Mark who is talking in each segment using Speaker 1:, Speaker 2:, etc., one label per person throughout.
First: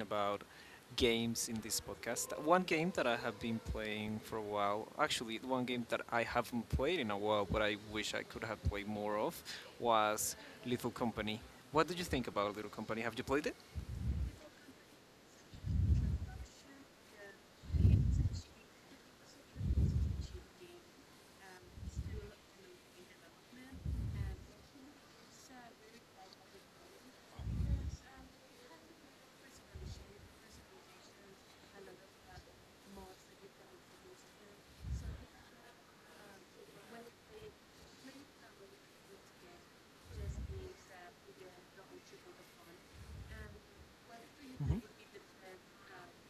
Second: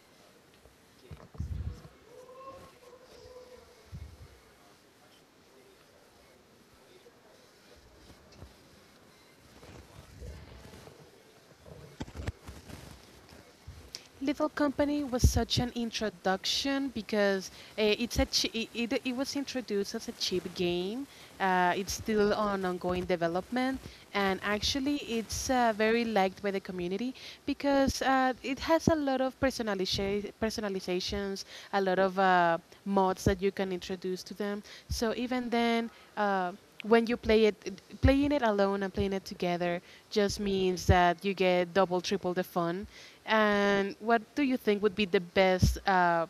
Speaker 1: about games in this podcast. One game that I have been playing for a while, actually, one game that I haven't played in a while, but I wish I could have played more of, was Little Company. What did you think about Little Company? Have you played it?
Speaker 2: Little Company was such an introduction because it was introduced as a cheap game. It's still on ongoing development, and actually, it's very liked by the community because it has a lot of personalizations, a lot of mods that you can introduce to them. So even then. Uh, when you play it, playing it alone and playing it together just means that you get double, triple the fun. And what do you think would be the best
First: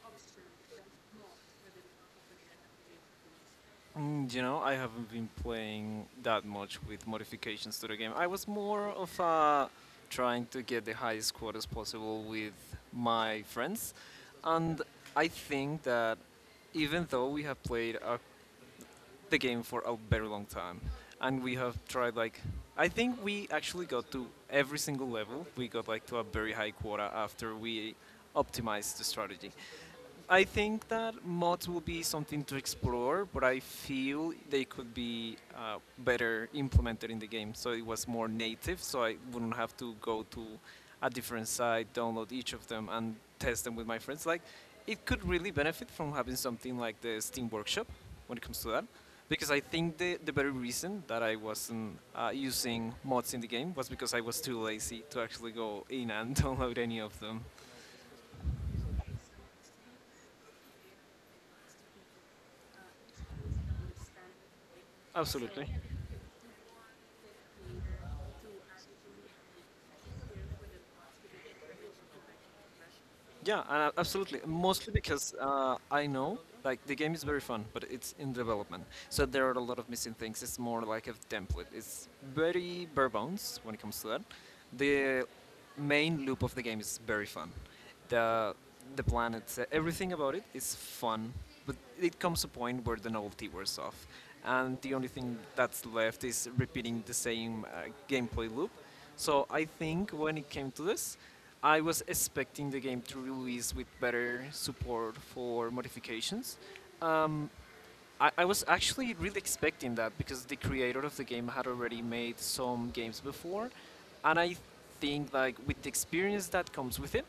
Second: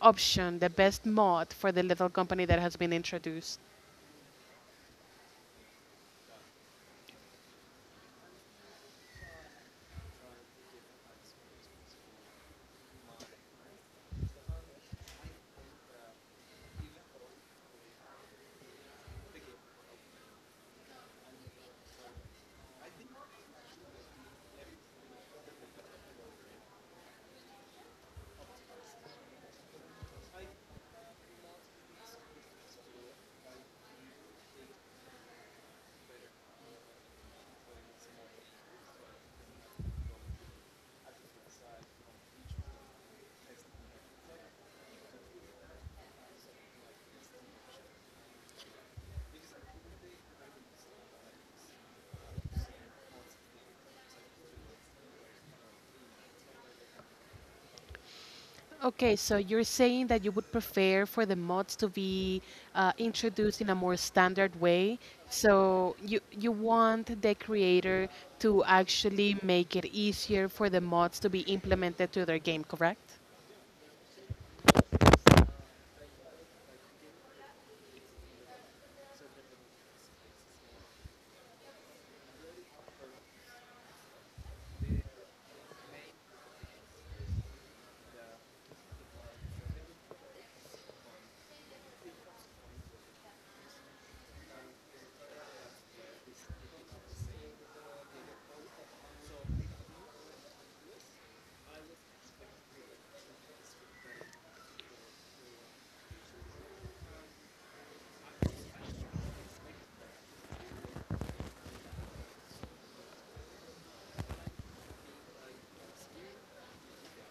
Speaker 2: option, the best mod for the Little Company that has been introduced?
Speaker 1: Mm, you know, I haven't been playing that much with modifications to the game. I was more of trying to get the highest score as possible with my friends, and I think that even though we have played the game for a very long time, and we have tried, like, I think we actually got to every single level. We got like to a very high quota after we optimized the strategy. I think that mods will be something to explore, but I feel they could be better implemented in the game. So it was more native, so I wouldn't have to go to a different site, download each of them, and test them with my friends. Like, it could really benefit from having something like the Steam Workshop when it comes to that, because I think the very reason that I wasn't using mods in the game was because I was too lazy to actually go in and download any of them.
Speaker 2: Okay, so you're saying that you would prefer for the mods to be introduced in a more standard way.
Speaker 1: Absolutely.
Speaker 2: So you want the creator to actually make it easier for the mods to be implemented to their game, correct?
Speaker 1: Yeah, absolutely. Mostly because I know, like, the game is very fun, but it's in development. So there are a lot of missing things. It's more like a template. It's very bare bones when it comes to that. The main loop of the game is very fun. The the planet, everything about it is fun, but it comes a point where the novelty wears off, and the only thing that's left is repeating the same gameplay loop. So I think when it came to this, I was expecting the game to release with better support for modifications. Um, I was actually really expecting that because the creator of the game had already made some games before, and I think, like, with the experience that comes with it,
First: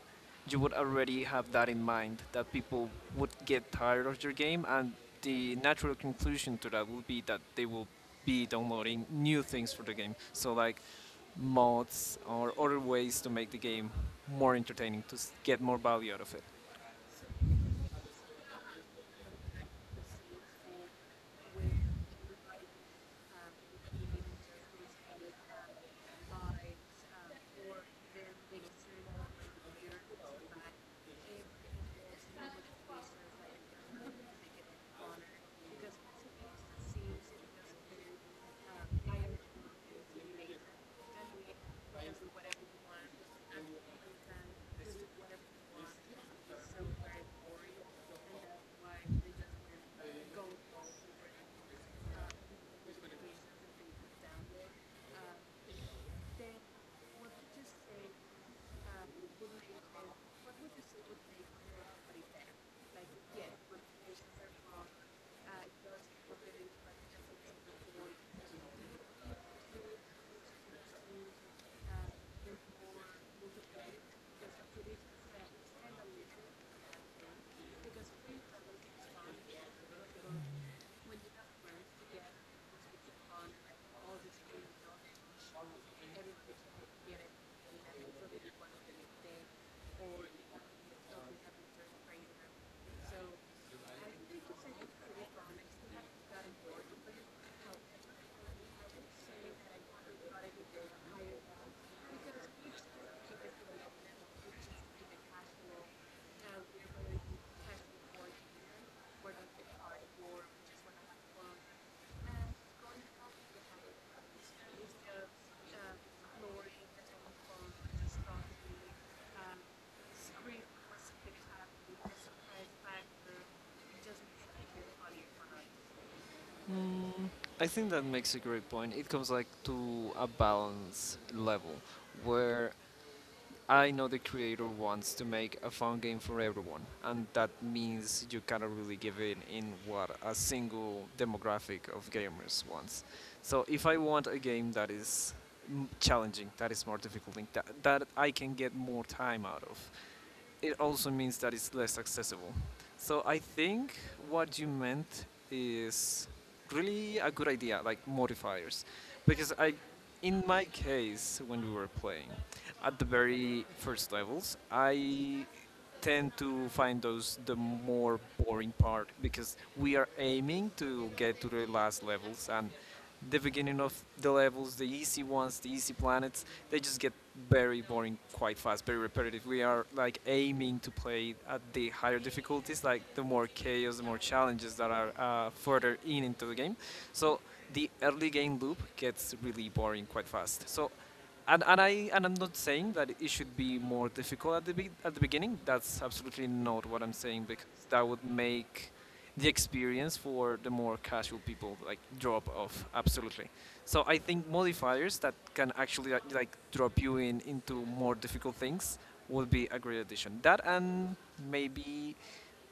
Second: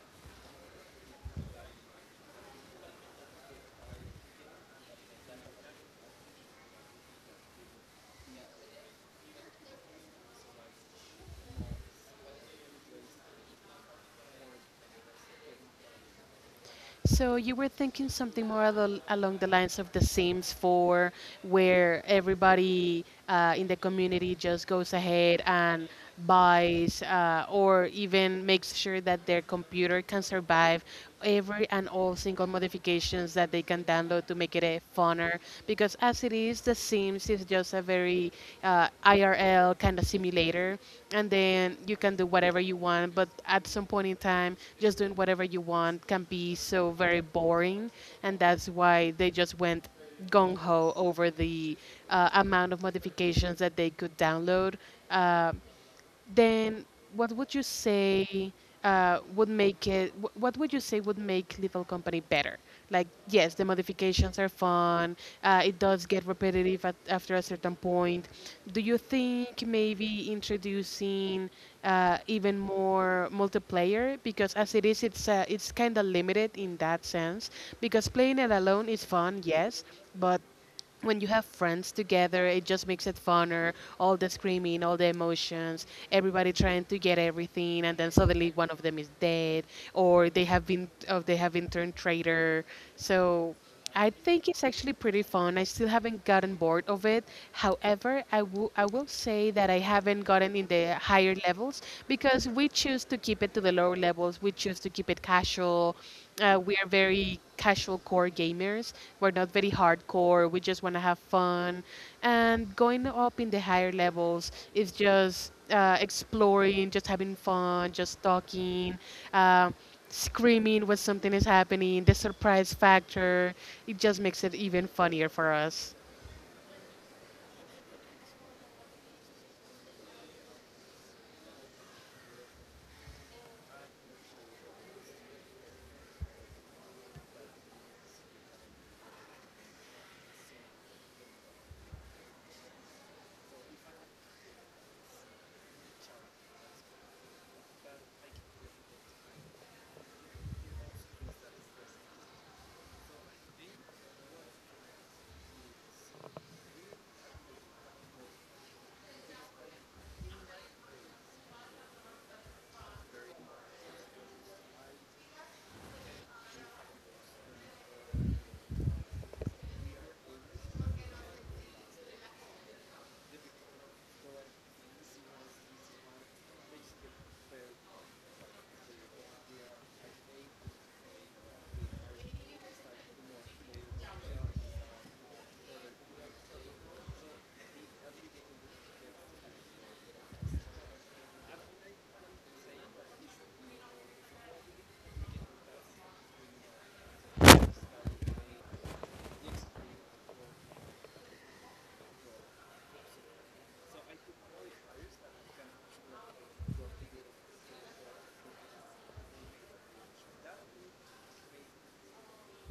Speaker 1: you would already have that in mind that people would get tired of your game, and the natural conclusion to that will be that they will be downloading new things for the game. So like mods or other ways to make the game more entertaining to get more value out of it.
Speaker 2: So you were thinking something more along the lines of The Sims 4, where everybody in the community just goes ahead and buys or even makes sure that their computer can survive every and all single modifications that they can download to make it a funner. Because as it is, The Sims is just a very IRL kind of simulator, and then you can do whatever you want. But at some point in time, just doing whatever you want can be so very boring, and that's why they just went gung ho over the amount of modifications that they could download. Um, then, what would you say would make it? What would you say would make Lethal Company better? Like, yes, the modifications are fun. It does get repetitive after a certain point. Do you think maybe introducing even more multiplayer? Because as it is, it's kind of limited in that sense. Because playing it alone is fun, yes, but when you have friends together, it just makes it funner. All the screaming, all the emotions, everybody trying to get everything, and then suddenly one of them is dead, or they have been turned traitor. So I think it's actually pretty fun. I still haven't gotten bored of it. However, I will say that I haven't gotten in the higher levels because we choose to keep it to the lower levels. We choose to keep it casual. We are very casual core gamers. We're not very hardcore. We just want to have fun. And going up in the higher levels is just exploring, just having fun, just talking, uh, screaming when something is happening, the surprise factor. It just makes it even funnier for us.
Speaker 1: I think that makes a great point. It comes like to a balance level where I know the creator wants to make a fun game for everyone, and that means you cannot really give in what a single demographic of gamers wants. So if I want a game that is challenging, that is more difficult, that I can get more time out of, it also means that it's less accessible. So I think what you meant is really a good idea, like modifiers, because I, in my case, when we were playing, at the very first levels, I tend to find those the more boring part because we are aiming to get to the last levels and the beginning of the levels, the easy ones, the easy planets, they just get very boring quite fast, very repetitive. We are like aiming to play at the higher difficulties, like the more chaos, the more challenges that are further in into the game. So the early game loop gets really boring quite fast. So and I'm not saying that it should be more difficult at the at the beginning. That's absolutely not what I'm saying because that would make the experience for the more casual people like drop off absolutely. So I think modifiers that can actually like, drop you in into more difficult things would be a great addition. That and maybe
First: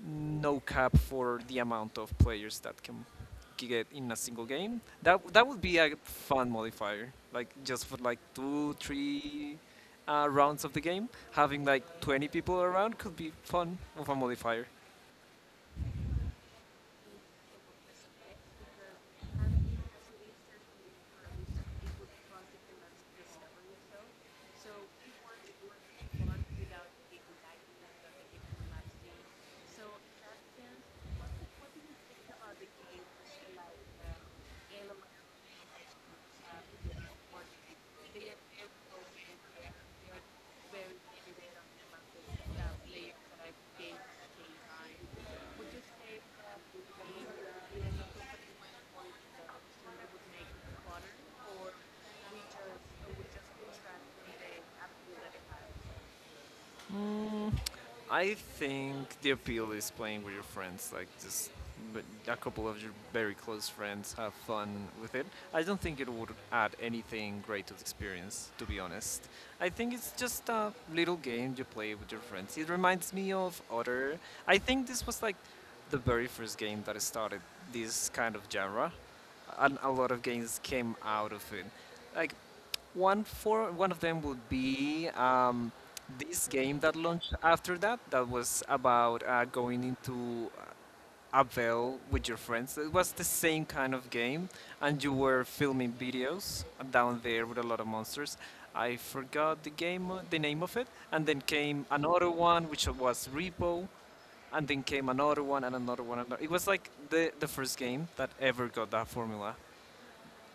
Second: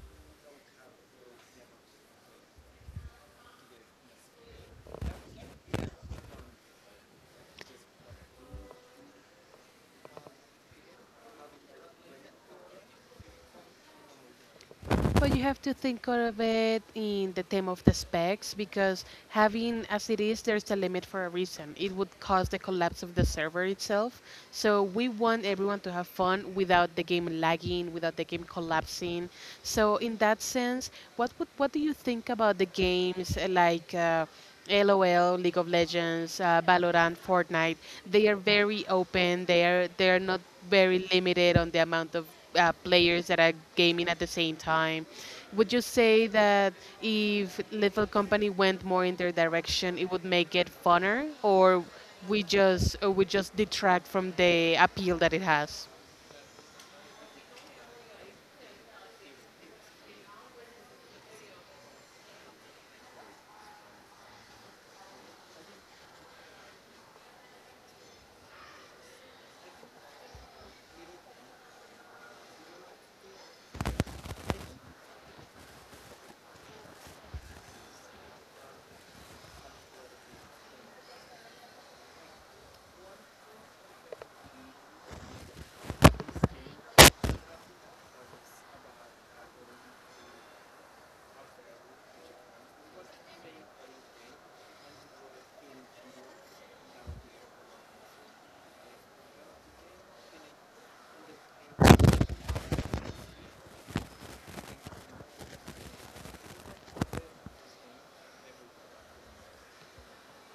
Speaker 1: no cap for the amount of players that can get in a single game. That would be a fun modifier. Like just for like two, three rounds of the game, having like 20 people around could be fun with a modifier.
Speaker 2: But you have to think of it in the term of the specs because having as it is, there's a limit for a reason. It would cause the collapse of the server itself. So we want everyone to have fun without the game lagging, without the game collapsing. So in that sense, what do you think about the games like LOL, League of Legends, Valorant, Fortnite? They are very open. They are not very limited on the amount of players that are gaming at the same time. Would you say that if Little Company went more in their direction, it would make it funner, or we just detract from the appeal that it has?
Speaker 1: Mm, I think the appeal is playing with your friends, like just but a couple of your very close friends have fun with it. I don't think it would add anything great to the experience, to be honest. I think it's just a little game you play with your friends. It reminds me of other. I think this was like the very first game that started this kind of genre, and a lot of games came out of it. Like one for one of them would be this game that launched after that. That was about going into a veil with your friends. It was the same kind of game, and you were filming videos down there with a lot of monsters. I forgot the game, the name of it, and then came another one, which was Repo, and then came another one and another one. And another. It was like the first game that ever got that formula,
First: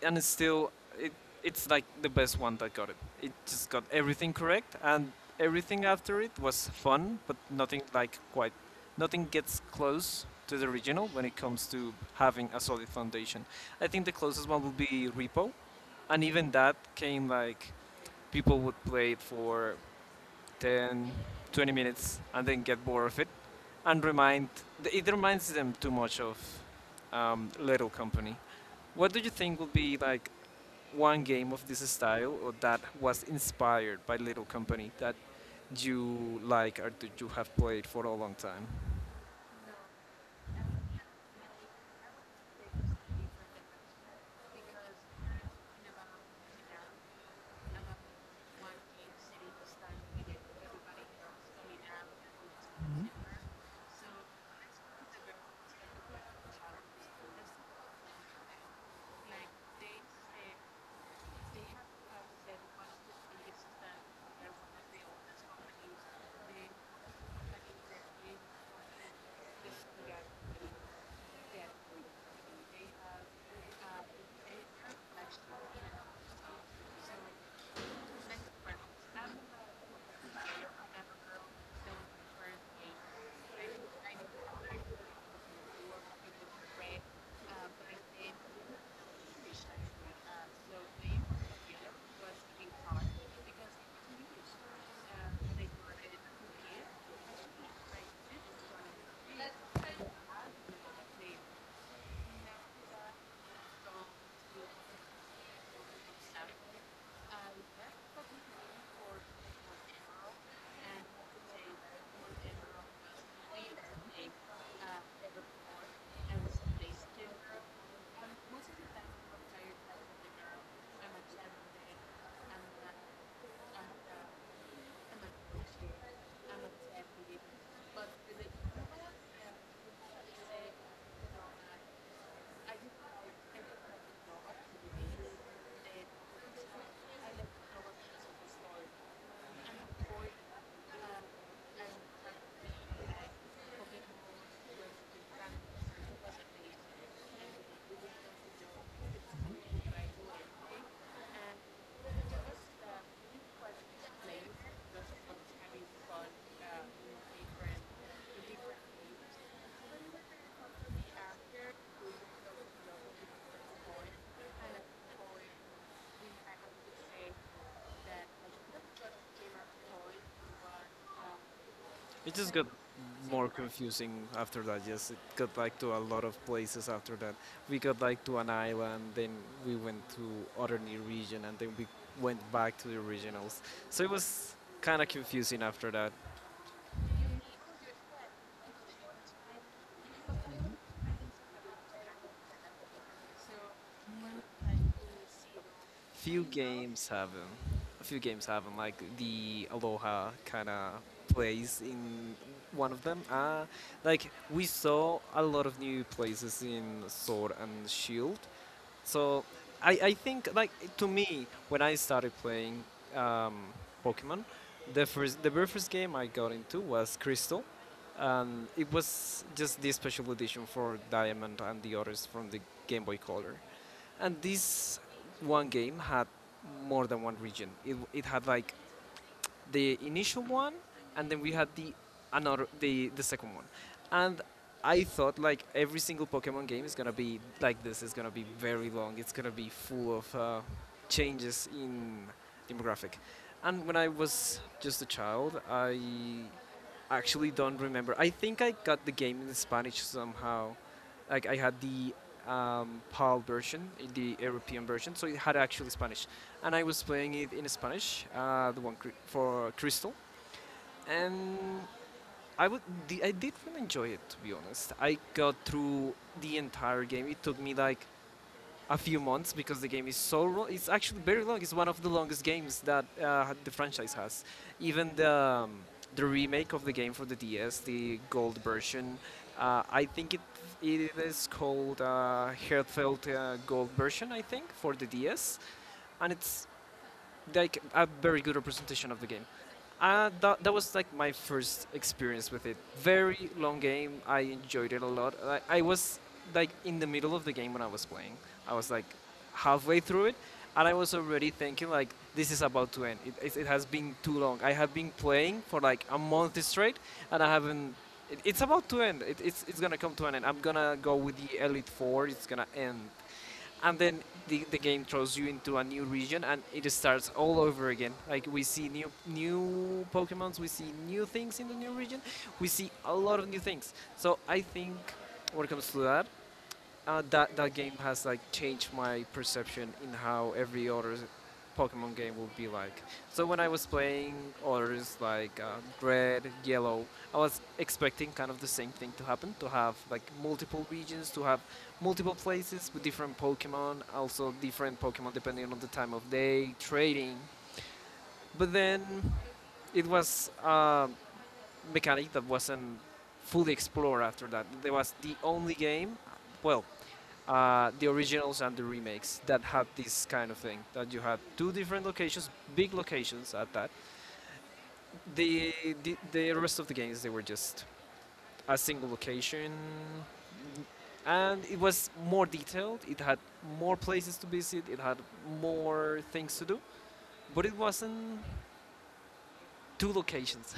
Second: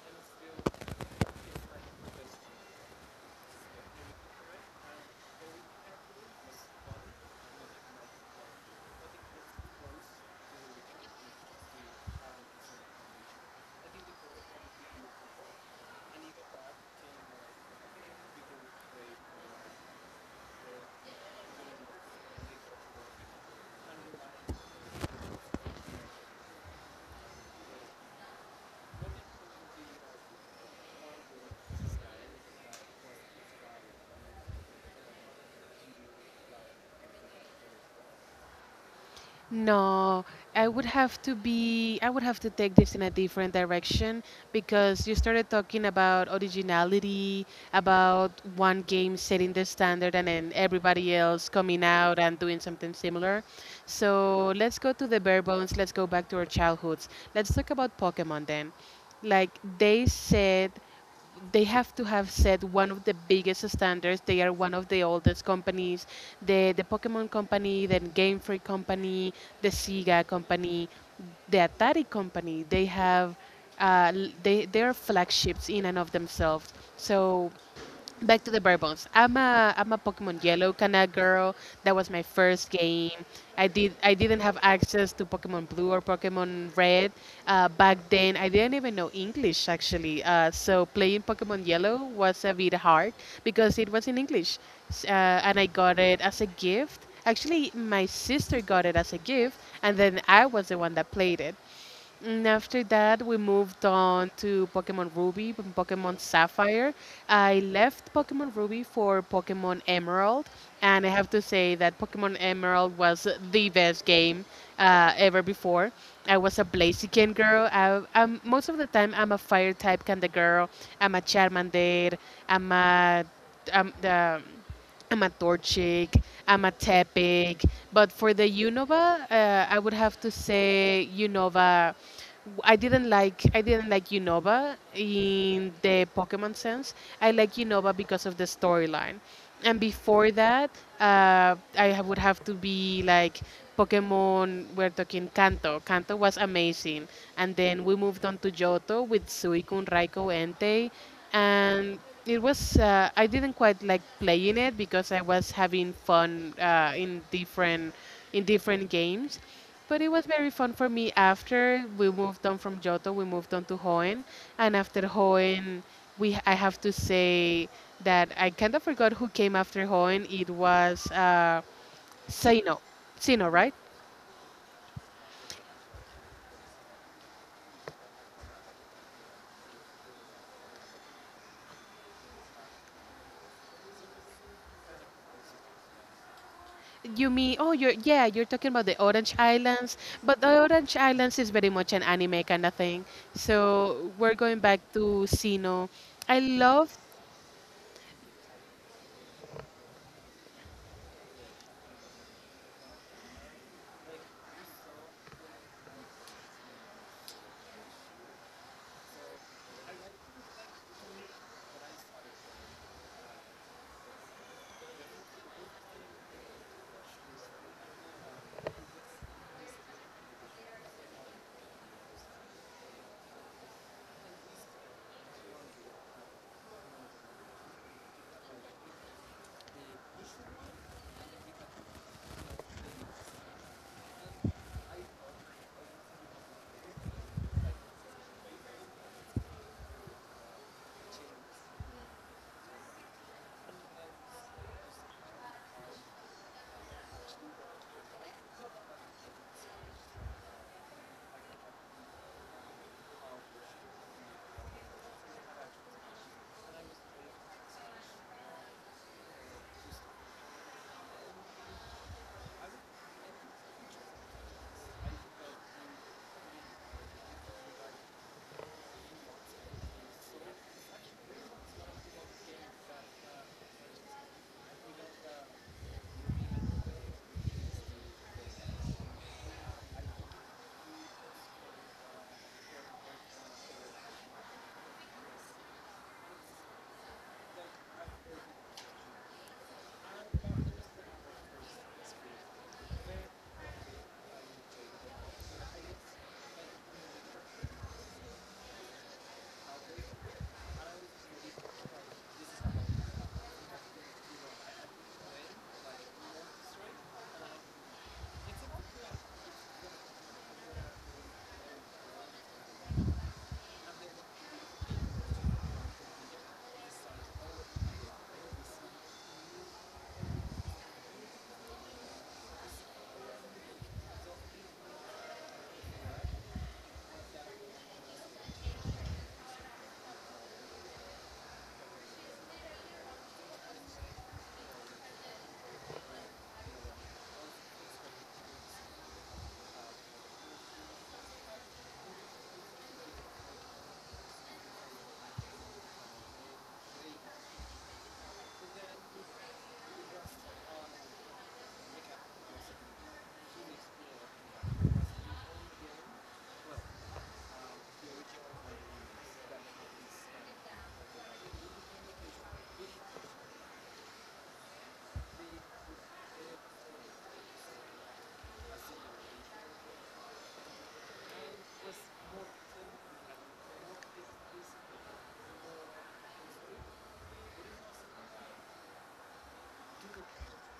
Speaker 1: and it's still it, it's like the best one that got it. It just got everything correct, and everything after it was fun, but nothing like quite, nothing gets close to the original when it comes to having a solid foundation. I think the closest one would be Repo, and even that came like people would play it for 10, 20 minutes and then get bored of it. And it reminds them too much of Little Company. What do you think will be like one game of this style or that was inspired by Little Company that you like or that you have played for a long time?
Speaker 2: No, I would have to take this in a different direction because you started talking about originality, about one game setting the standard and then everybody else coming out and doing something similar. So let's go to the bare bones. Let's go back to our childhoods. Let's talk about Pokemon then. Like, they said they have to have set one of the biggest standards. They are one of the oldest companies. The Pokemon company, the Game Freak company, the Sega company, the Atari company. They have they are flagships in and of themselves. So back to the bare bones. I'm a Pokemon Yellow kind of girl. That was my first game. I didn't have access to Pokemon Blue or Pokemon Red back then. I didn't even know English, actually. So playing Pokemon Yellow was a bit hard because it was in English. And I got it as a gift. Actually, my sister got it as a gift, and then I was the one that played it. And after that, we moved on to Pokemon Ruby and Pokemon Sapphire. I left Pokemon Ruby for Pokemon Emerald, and I have to say that Pokemon Emerald was the best game ever before. I was a Blaziken girl. Most of the time, I'm a fire type kind of girl. I'm a Charmander. I'm a um, the I'm a Torchic, I'm a Tepic, but for the Unova, I would have to say Unova. I didn't like Unova in the Pokemon sense. I like Unova because of the storyline, and before that, would have to be like Pokemon. We're talking Kanto. Kanto was amazing, and then we moved on to Johto with Suicune, Raikou, Entei. And it was I didn't quite like playing it because I was having fun in different games, but it was very fun for me. After we moved on from Johto, we moved on to Hoenn, and after Hoenn, we I have to say that I kind of forgot who came after Hoenn. It was
Speaker 1: It just got
Speaker 2: Sino, Sino,
Speaker 1: more
Speaker 2: right?
Speaker 1: confusing after that. Yes, it got like to a lot of places after that. We got like to an island, then we went to other new region, and then we went back to the originals. So it was kind of confusing after that.
Speaker 2: You mean, oh, you're, yeah, you're talking about the Orange Islands, but the Orange Islands is very much an anime kind of thing. So we're going back to Sino. I
Speaker 1: Few
Speaker 2: love.
Speaker 1: games have them. A few games have them, like the Aloha kind of place in one of them. Like we saw a lot of new places in Sword and Shield. So I think, like, to me, when I started playing um, Pokemon, the very first game I got into was Crystal, and it was just the special edition for Diamond and the others from the Game Boy Color. And this one game had more than one region. It had like the initial one, and then we had the another the second one, and I thought like every single Pokemon game is gonna be like this. It's gonna be very long. It's gonna be full of changes in demographic. And when I was just a child, I actually don't remember. I think I got the game in Spanish somehow. Like I had the PAL version, the European version, so it had actually Spanish, and I was playing it in Spanish, the one for Crystal, and I would I did really enjoy it, to be honest. I got through the entire game. It took me like a few months because the game is so it's actually very long. It's one of the longest games that the franchise has. Even the remake of the game for the DS, the gold version, I think it it is called Heartfelt Gold version, I think, for the DS, and it's like a very good representation of the game. That was like my first experience with it. Very long game. I enjoyed it a lot. I was like in the middle of the game when I was playing. I was like halfway through it, and I was already thinking like this is about to end. It has been too long. I have been playing for like a month straight, and I haven't. It's about to end. It's gonna come to an end. I'm gonna go with the Elite Four. It's gonna end and then the game throws you into a new region and it starts all over again. Like we see new pokemons, we see new things in the new region, we see a lot of new things. So I think when it comes to that, that game has like changed my perception in how every other Pokemon game will be like. So when I was playing others like Red, Yellow, I was expecting kind of the same thing to happen, to have like multiple regions, to have multiple places with different Pokemon, also different Pokemon depending on the time of day, trading. But then it was a mechanic that wasn't fully explored after that. There was the only game, well, the originals and the remakes that had this kind of thing that you had two different locations, big locations at that. The the, the rest of the games, they were just a single location, and it was more detailed. It had more places to visit, it had more things to do, but it wasn't two locations.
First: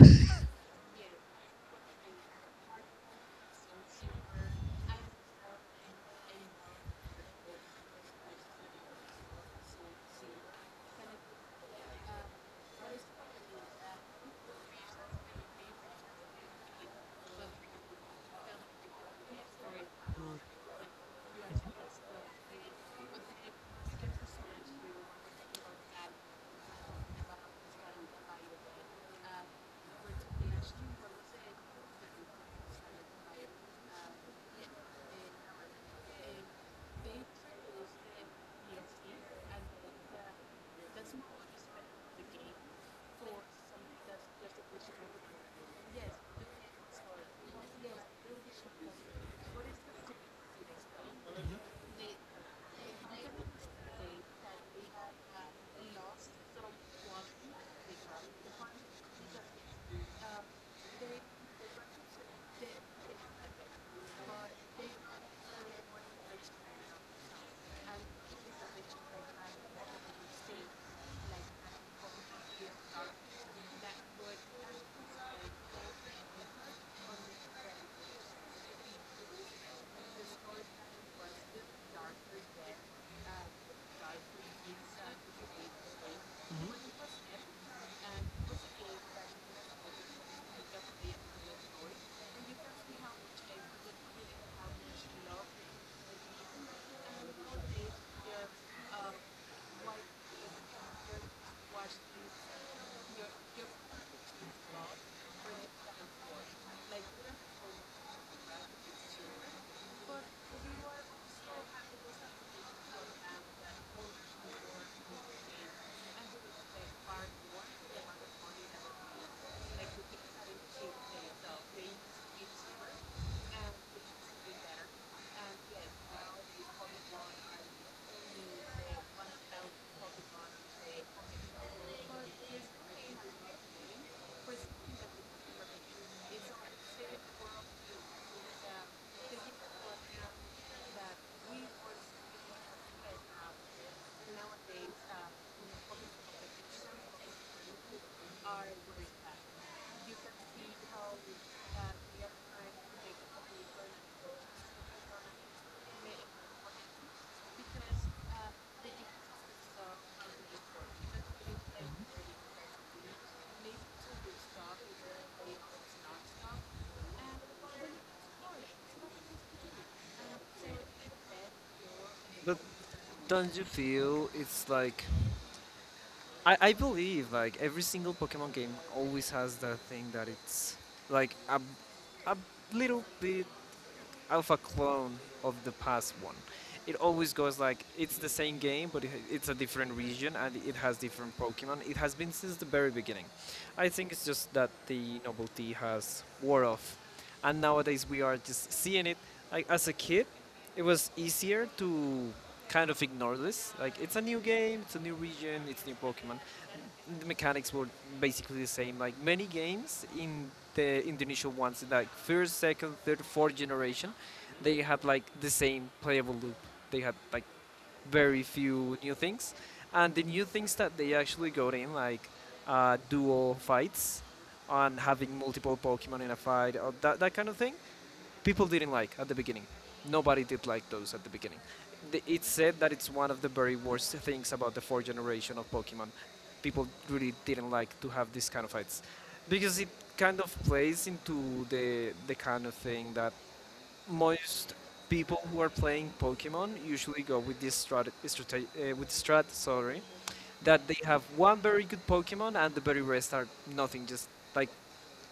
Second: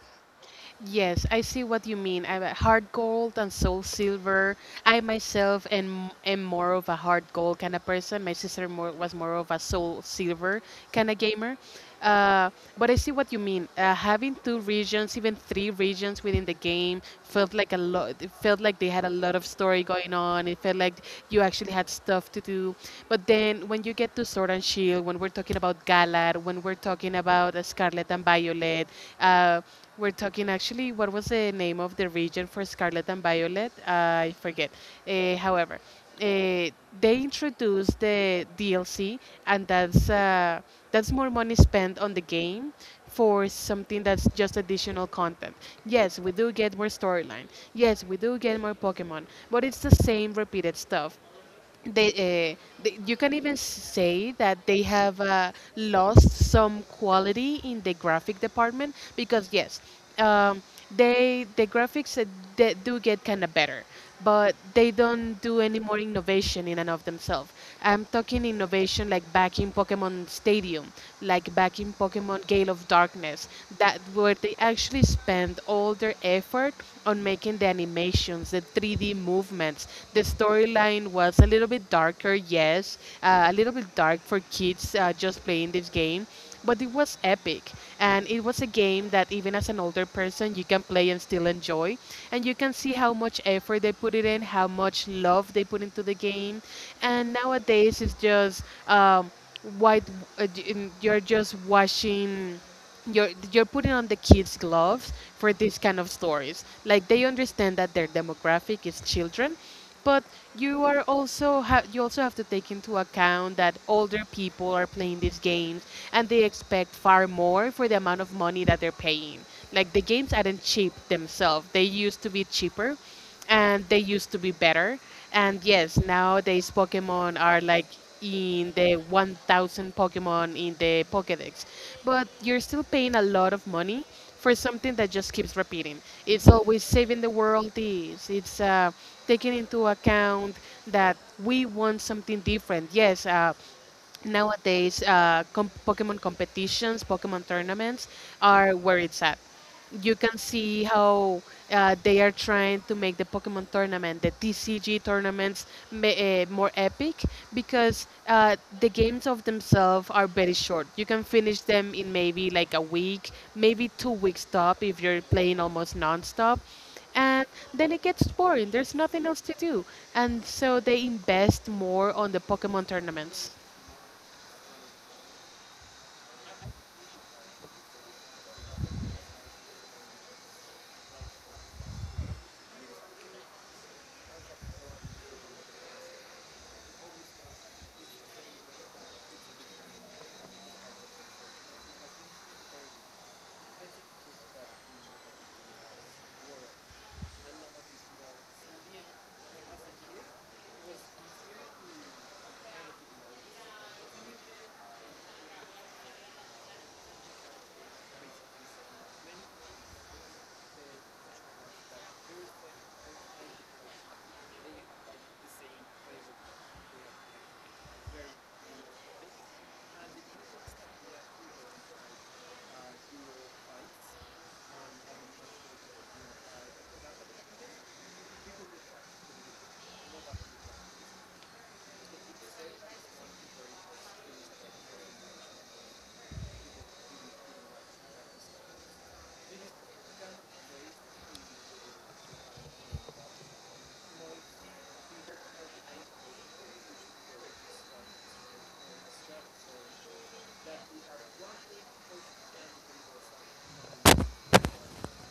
Speaker 2: Yes, I see what you mean. I'm a hard gold and Soul Silver. Am more of a hard gold kind of person. Was more of a Soul Silver kind of gamer. Uh, but I see what you mean. Having two regions, even three regions within the game, felt like a lot. It felt like they had a lot of story going on. It felt like you actually had stuff to do. But then when you get to Sword and Shield, when we're talking about guides, Galar, when we're talking about Scarlet and Violet, uh, we're talking, actually, what was the name of the region for Scarlet and Violet? I forget. However, they introduced the DLC, and that's more money spent on the game for something that's just additional content. Yes, we do get more storyline. Yes, we do get more Pokemon, but it's the same repeated stuff. They, uh, they you can even say that they have lost some quality in the graphic department. Because yes, um, the graphics they do get kind of better, but they don't do any more innovation in and of themselves. I'm talking innovation like back in Pokemon Stadium, like back in Pokemon Gale of Darkness, that where they actually spend all their effort on making the animations, the 3D movements. The storyline was a little bit darker, yes, a little bit dark for kids just playing this game, but it was epic. And it was a game that even as an older person, you can play and still enjoy. And you can see how much effort they put it in, how much love they put into the game. And nowadays, it's just um, white, you're just watching, you're putting on the kids gloves for these kind of stories. Like, they understand that their demographic is children, but you are also you also have to take into account that older people are playing these games, and they expect far more for the amount of money that they're paying. Like, the games aren't cheap themselves. They used to be cheaper, and they used to be better. And yes, nowadays Pokemon are like in the 1,000 Pokemon in the Pokedex. But you're still paying a lot of money for something that just keeps repeating. It's always saving the world this. It's taking into account that we want something different. Yes, nowadays, Pokemon competitions, Pokemon tournaments are where it's at. You can see how they are trying to make the Pokemon tournament, the TCG tournaments, more epic because the games of themselves are very short. You can finish them in maybe like a week, maybe 2 weeks top if you're playing almost non-stop, and then it gets boring. There's nothing else to do, and so they invest more on the
Speaker 1: But
Speaker 2: Pokemon tournaments.
Speaker 1: don't you feel it's like I believe like every single Pokemon game always has that thing that it's like a little bit alpha clone of the past one. It always goes like it's the same game, but it's a different region and it has different Pokemon. It has been since the very beginning. I think it's just that the novelty has wore off, and nowadays we are just seeing it. Like as a kid, it was easier to kind of ignore this. Like it's a new game, it's a new region, it's new Pokemon. The mechanics were basically the same. Like many games in the Indonesian ones, like first, second, third, fourth generation, they had like the same playable loop. They had like very few new things, and the new things that they actually got in, like dual fights, on having multiple Pokemon in a fight, or that kind of thing people didn't like at the beginning. Nobody did like those at the beginning. It's said that it's one of the very worst things about the fourth generation of Pokemon. People really didn't like to have these kind of fights because it kind of plays into the the kind of thing that most people who are playing Pokemon usually go with this strat, with strat, sorry, that they have one very good Pokemon and the very rest are nothing, just like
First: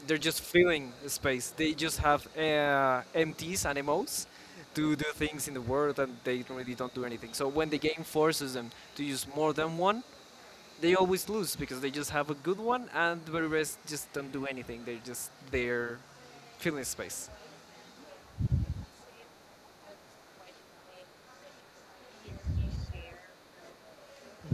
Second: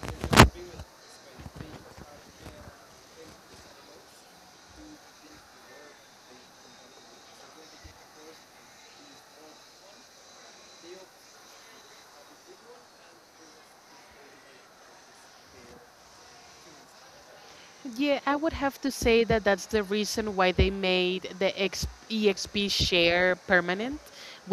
Speaker 1: they're just filling the space. They just have MTs and MOs to do things in the world, and they don't- really don't do anything. So when the game forces them to use more than one, they always lose because they just have a good one, and the rest just don't do anything. They're just there filling space.
Speaker 2: Yeah, I would have to say that that's the reason why they made the EXP share permanent,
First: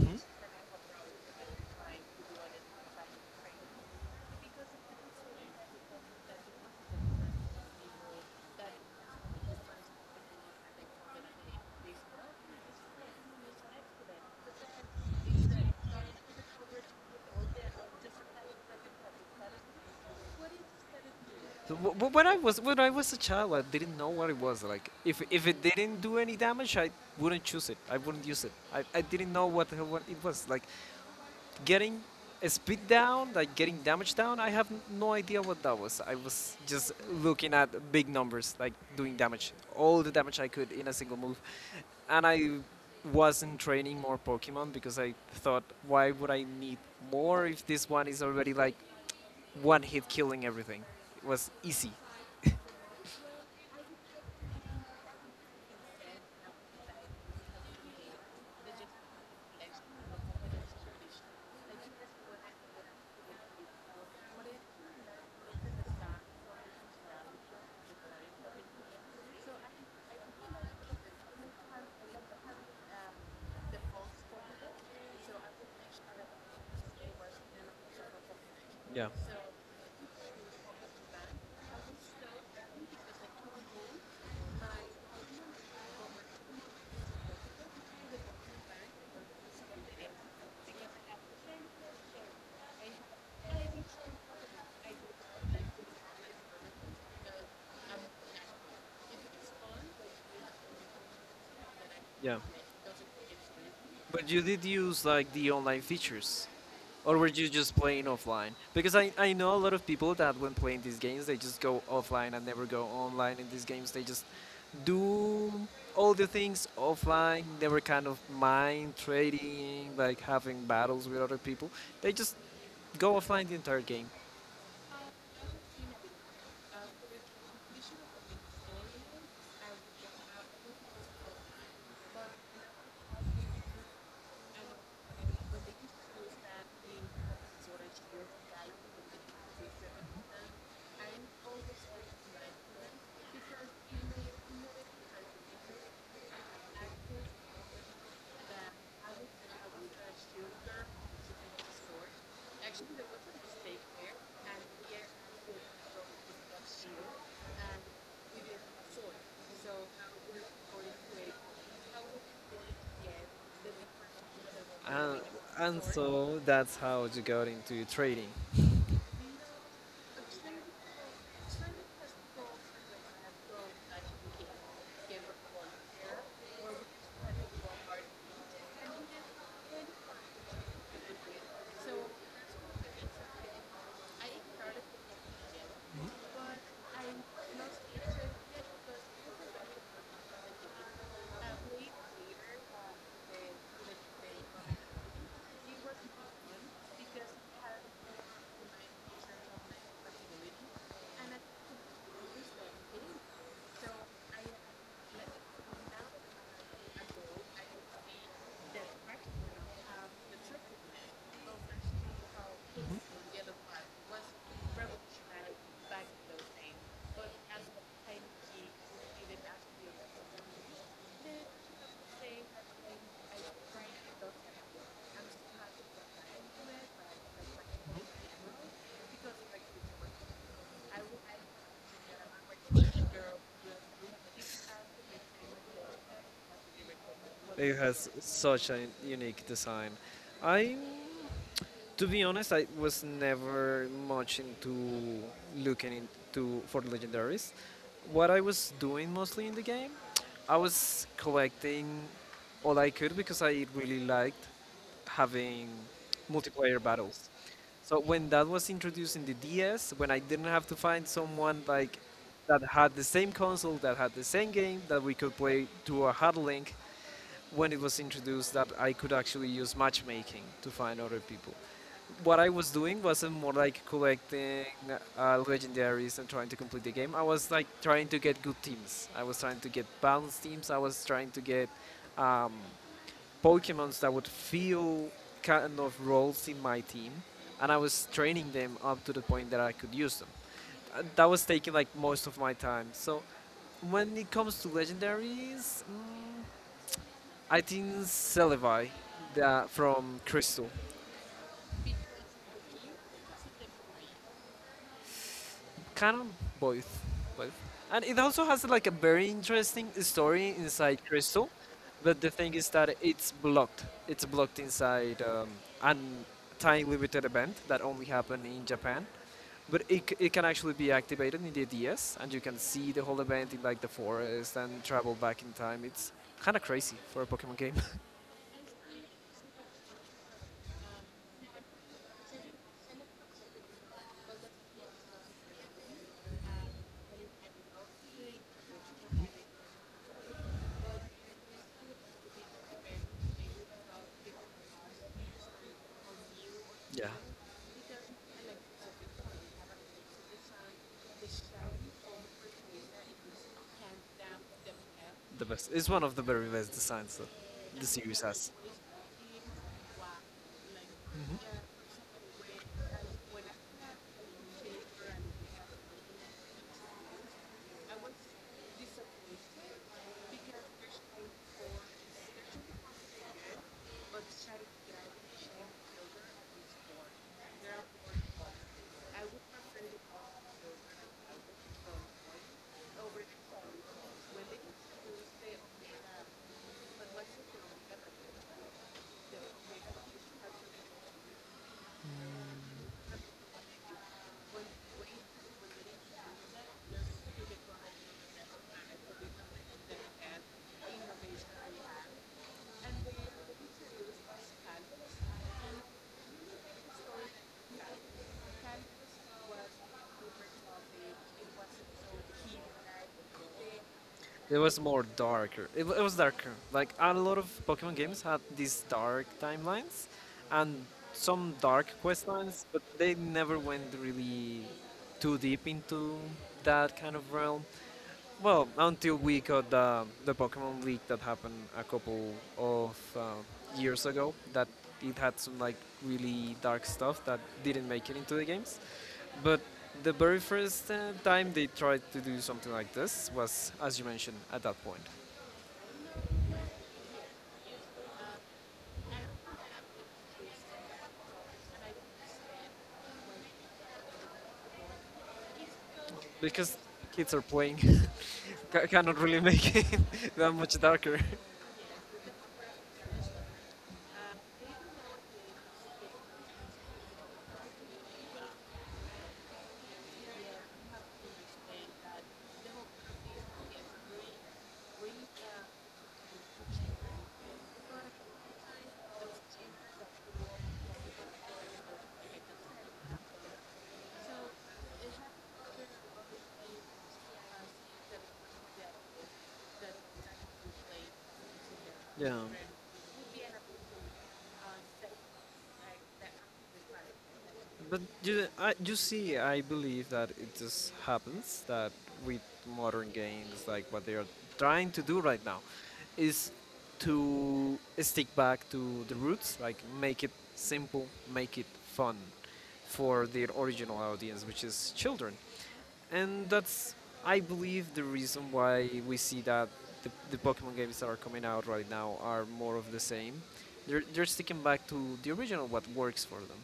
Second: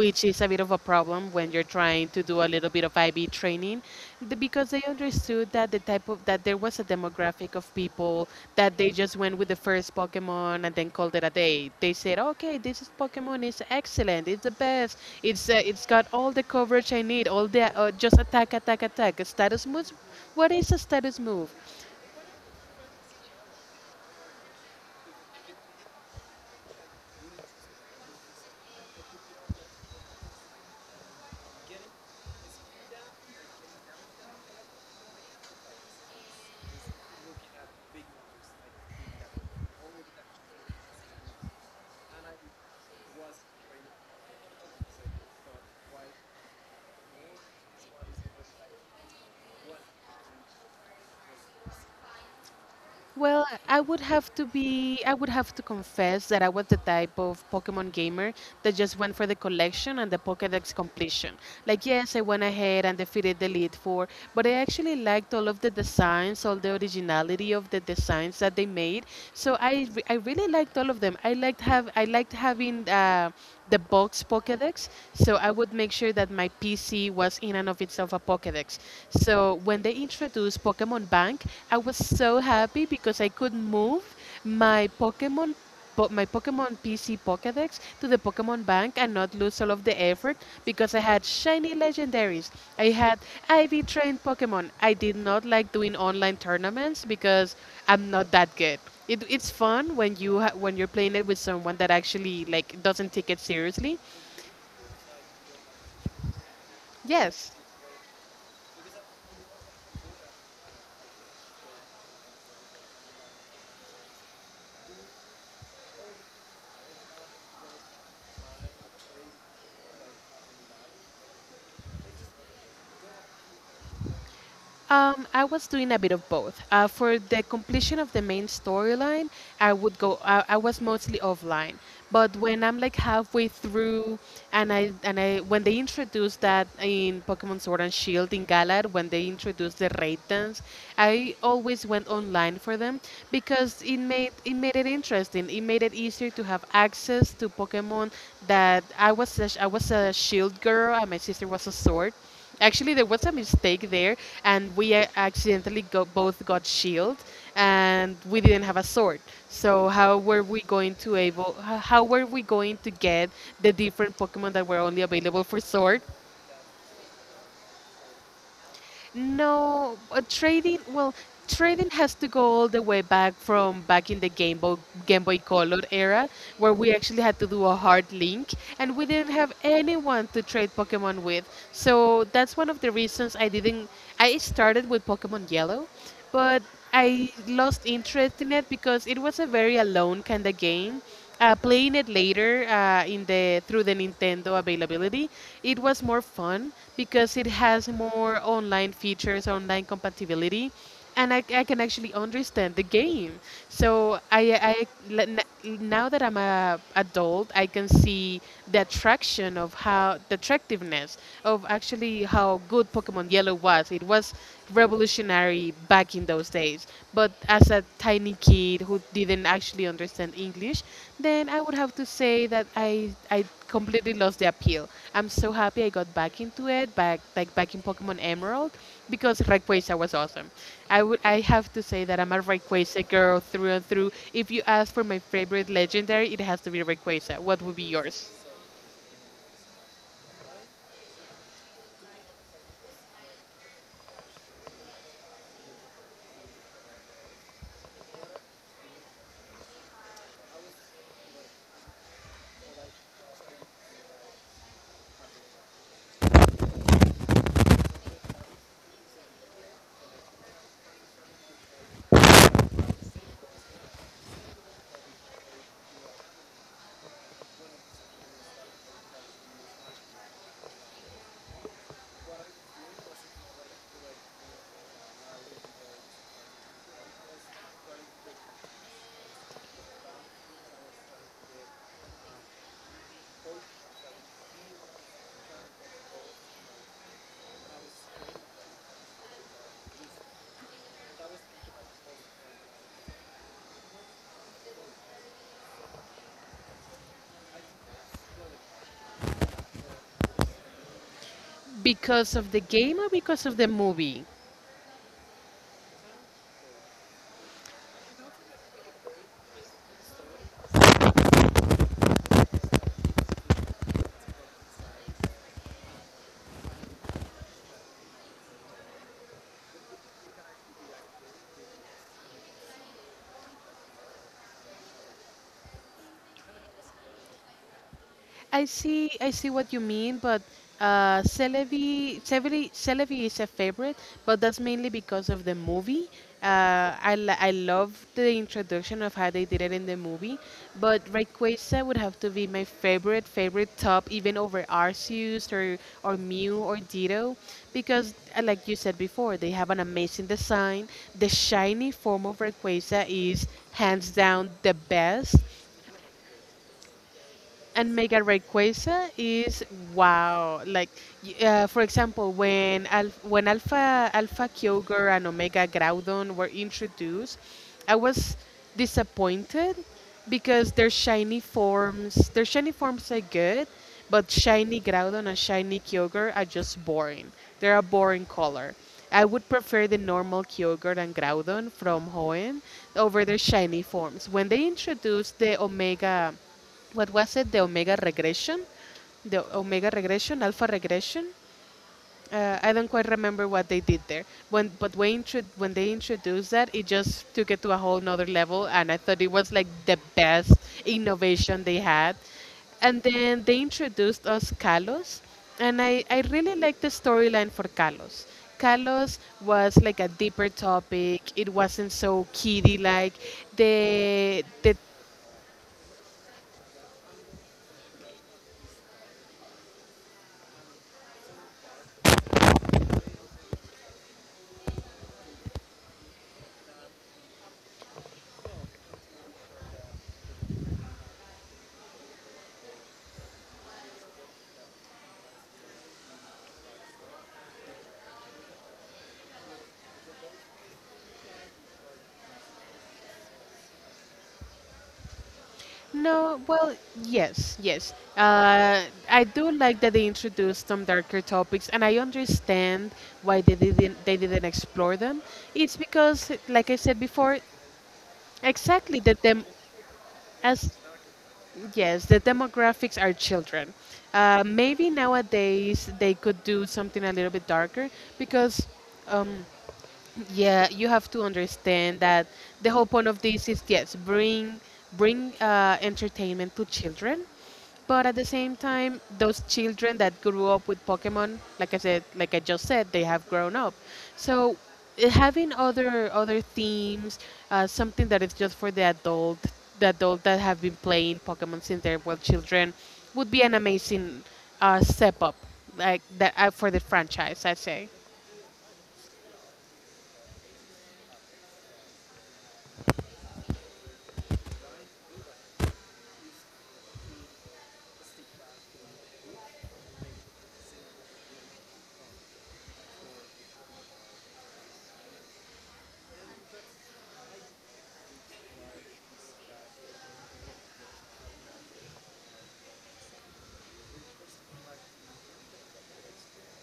Speaker 1: Mhm.
Speaker 2: is a bit of a problem when you're trying to do a little bit of IB training, because they understood that there was a demographic of people that they just went with the first Pokemon and then called it a day. They said, "Okay, this is Pokemon is excellent. It's the best. It's got all the coverage I need. All the just attack, attack, attack. A status move. What is a status move?"
Speaker 1: So when I was a child, I didn't know what it was like. If it didn't do any damage, I wouldn't choose it. I wouldn't use it. I didn't know what the hell what it was like. Getting a speed down, like getting damage down, I have no idea what that was. I was just looking at big numbers, like doing damage, all the damage I could in a single move. And I wasn't training more Pokemon because I thought, why would I need more if this one is already like one hit killing everything? It was easy.
Speaker 2: Well, I would have to confess that I was the type of Pokemon gamer that just went for the collection and the Pokédex completion. Like, yes, I went ahead and defeated the Elite Four, but I actually liked all of the designs, all the originality of the designs that they made. So I really liked all of them. I liked having the box Pokedex. So I would make sure that my PC was in and of itself a Pokedex.
Speaker 1: Yeah,
Speaker 2: So when they introduced Pokemon Bank, I was so happy because I could move my Pokemon my Pokemon PC Pokedex to the Pokemon Bank rank and not lose all of the effort because I had shiny legendaries. I had Ivy trained Pokemon. I did not like doing online tournaments because I'm not that good. It's fun when when you're playing it with someone that
Speaker 1: yeah.
Speaker 2: actually like doesn't take it seriously.
Speaker 1: But you did use like the online features. Or were you
Speaker 2: Yes.
Speaker 1: just playing offline? Because I know a lot of people that when playing these games, they just go offline and never go online. In these games, they just do all the things offline. They were kind of mind trading, like having battles with other people. They just go offline the entire game.
Speaker 2: I was doing a bit of both. For the completion of the main storyline, I would go. I was mostly offline, but when I'm like halfway through, and I when they introduced that in Pokemon Sword and Shield in Galar, when they introduced the raid dance, I always went online for them because it made it interesting. It made it easier to have access to Pokemon that I was a Shield girl and my sister was a Sword. Actually, there was a mistake there, and we accidentally both got shield, and we didn't have a sword. So how were we going to able? How were we going to get the different Pokemon that were only
Speaker 1: And,
Speaker 2: available for
Speaker 1: and
Speaker 2: sword?
Speaker 1: so that's how you got into trading.
Speaker 2: No, trading. Well, trading has to go all the way back from back in the Game Boy Color era, where we actually had to do a hard link, and we didn't have anyone to trade Pokemon with. So that's one of the reasons I didn't. I started with Pokemon Yellow, but I lost interest in it because it was a very alone kind of game. Playing it later in the through the Nintendo availability, it was more fun because it has more online features, online compatibility, and I can actually understand the game. So l- now that I'm a adult, I can see the attraction of how the attractiveness of actually how good Pokemon Yellow was. It was revolutionary back in those days. But as a tiny kid who didn't actually understand English, then I would have to say that I completely lost the appeal. I'm so happy I got back into it, back in Pokemon Emerald, because Rayquaza was awesome. I have to say that I'm a Rayquaza girl through and through. If you ask for my favorite legendary, it has to be Rayquaza. What would
Speaker 1: It
Speaker 2: be
Speaker 1: has
Speaker 2: yours?
Speaker 1: such a unique design. I'm To be honest, I was never much into looking into for legendaries. What I was doing mostly in the game, I was collecting all I could because I really liked having multiplayer battles. So when that was introduced in the DS, when I didn't have to find someone like that had the same console, that had the same game, that we could play through a hard link, when it was introduced, that I could actually use matchmaking to find other people, what I was doing wasn't more like collecting legendaries and trying to complete the game. I was like trying to get good teams. I was trying to get balanced teams. I was trying to get um, Pokemons that would fill kind of roles in my team, and I was training them up to the point that I could use them. That was taking like most of my time. So when it comes to legendaries, I think Celebi, from Crystal.
Speaker 2: Because of the game or because of the movie?
Speaker 1: Kind of both, both, and it also has like a very interesting story inside Crystal, but the thing is that it's blocked. It's blocked inside an time limited event that only happened in Japan, but it can actually be activated in the DS, and you can see the whole event in like the forest and travel back in time. It's kind of crazy for a Pokemon game.
Speaker 2: I see what you mean, but Celebi is a favorite, but that's mainly because of the movie. I love the introduction of how they did it in the movie, but Rayquaza would have to be my favorite, favorite top, even over Arceus, or Mew or
Speaker 1: Yeah,
Speaker 2: Ditto, because like you said before, they have an amazing design. The shiny form of Rayquaza is hands down the best,
Speaker 1: the best. It's one of the very best designs that the
Speaker 2: and Mega
Speaker 1: series has.
Speaker 2: Rayquaza is wow. Like for example, when Alpha Kyogre and Omega Groudon were introduced, I was disappointed because their shiny forms are good, but shiny Groudon and shiny Kyogre are just boring. They're a boring color. I would prefer the normal Kyogre and Groudon from Hoenn over their shiny forms. When they introduced the Omega, what was it? The Omega Regression, Alpha Regression. I don't quite remember what they did there. When but When they introduced that, it just took it to a whole nother level, and I thought it was like the best innovation they had. And then they introduced us Kalos, and I really liked the storyline for Kalos. Kalos was like a deeper topic. It wasn't so kiddie like.
Speaker 1: It
Speaker 2: The
Speaker 1: was more darker. It was darker. Like a lot of Pokemon games had these dark timelines and some dark quest lines, but they never went really too deep into that kind of realm. Well, until we got the Pokemon leak that happened a couple of years ago, that it had some like really dark stuff that didn't make it into the games. But the very first time they tried to do something like this was, as you mentioned, at that point.
Speaker 2: No, well, yes, yes. I do like that they introduced some darker topics, and I understand why they didn't explore them. It's because, like
Speaker 1: Because
Speaker 2: I said
Speaker 1: kids
Speaker 2: before,
Speaker 1: are playing,
Speaker 2: exactly
Speaker 1: cannot
Speaker 2: that
Speaker 1: really
Speaker 2: them
Speaker 1: make it that
Speaker 2: as,
Speaker 1: much darker.
Speaker 2: yes, the demographics are children. Maybe nowadays they could do something a little bit darker because. Um, yeah, you have to understand that the whole point of this is, yes, bring entertainment to children, but at the same time, those children that grew up with Pokemon, like I said, like I just said, they have grown up. So having other themes, something that is just for the adult that have been playing Pokemon since they were
Speaker 1: Yeah.
Speaker 2: children, would be an amazing step up, like that for the franchise, I'd say.
Speaker 1: But you see, I believe that it just happens that with modern games, like what they are trying to do right now, is to stick back to the roots, like make it simple, make it fun for their original audience, which is children. And that's I believe the reason why we see that the Pokemon games that are coming out right now are more of the same. They're sticking back to the original what works for them,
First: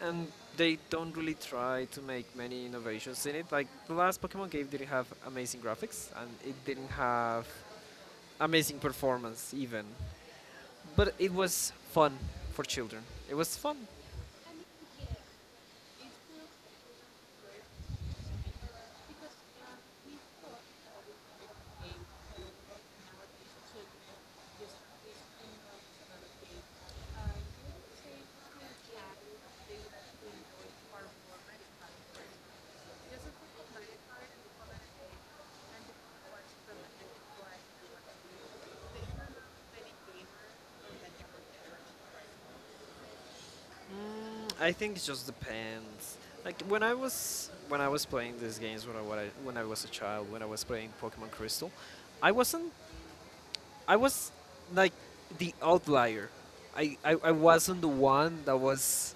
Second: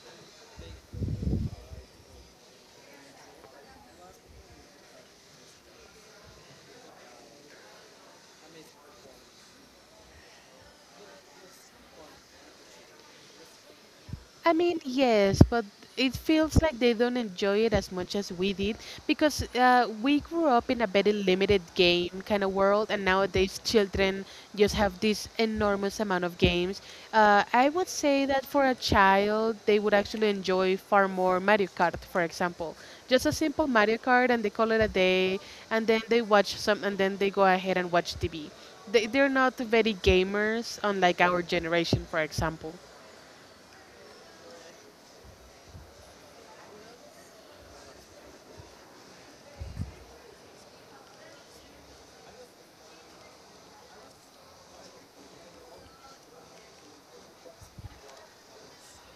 Speaker 1: and they don't really try to make many innovations in it. Like the last Pokemon game didn't have amazing graphics and it didn't have amazing performance even, but it was fun for children. It was fun.
Speaker 2: I mean, yes, but it feels like they don't enjoy it as much as we did because we grew up in a very limited game kind of world, and nowadays children just have this enormous amount of games. I would say that for a child, they would actually enjoy far more Mario Kart, for example. Just a simple Mario Kart, and they call it a day, and then they watch some, and then they go ahead and watch TV. They're not very gamers, unlike our generation, for example.
Speaker 1: Mm, I think it just depends. Like when I was playing these games when I was a child when I was playing Pokemon Crystal, I wasn't I was like the outlier. I wasn't the one that was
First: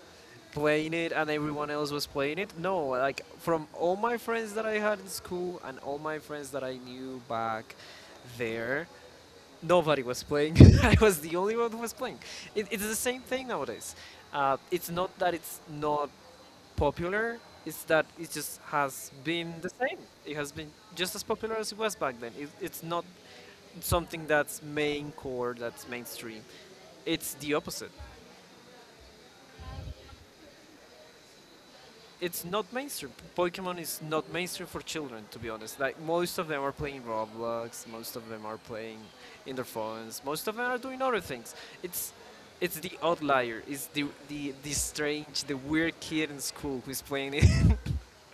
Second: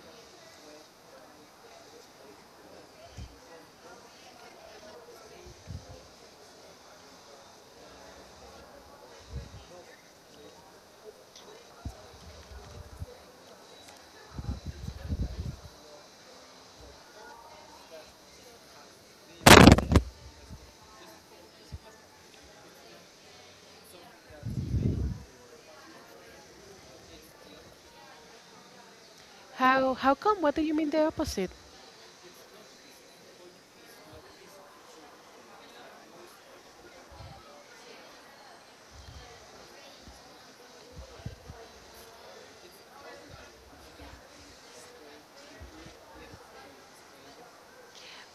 Speaker 1: playing it and everyone else was playing it. No, like from all my friends that I had in school and all my friends that I knew back there, nobody was playing. I was the only one who was playing. It's the same thing nowadays. It's not that it's not popular. It's that it just has been the same. It has been just as popular as it was back then. It's not something that's main core, that's mainstream. It's the opposite.
Speaker 2: How come? What do you mean the opposite?
Speaker 1: It's not mainstream. Pokemon is not mainstream for children, to be honest. Like most of them are playing Roblox, most of them are playing in their phones, most of them are doing other things. It's it's the outlier. It's the strange, the weird kid in school who's playing it.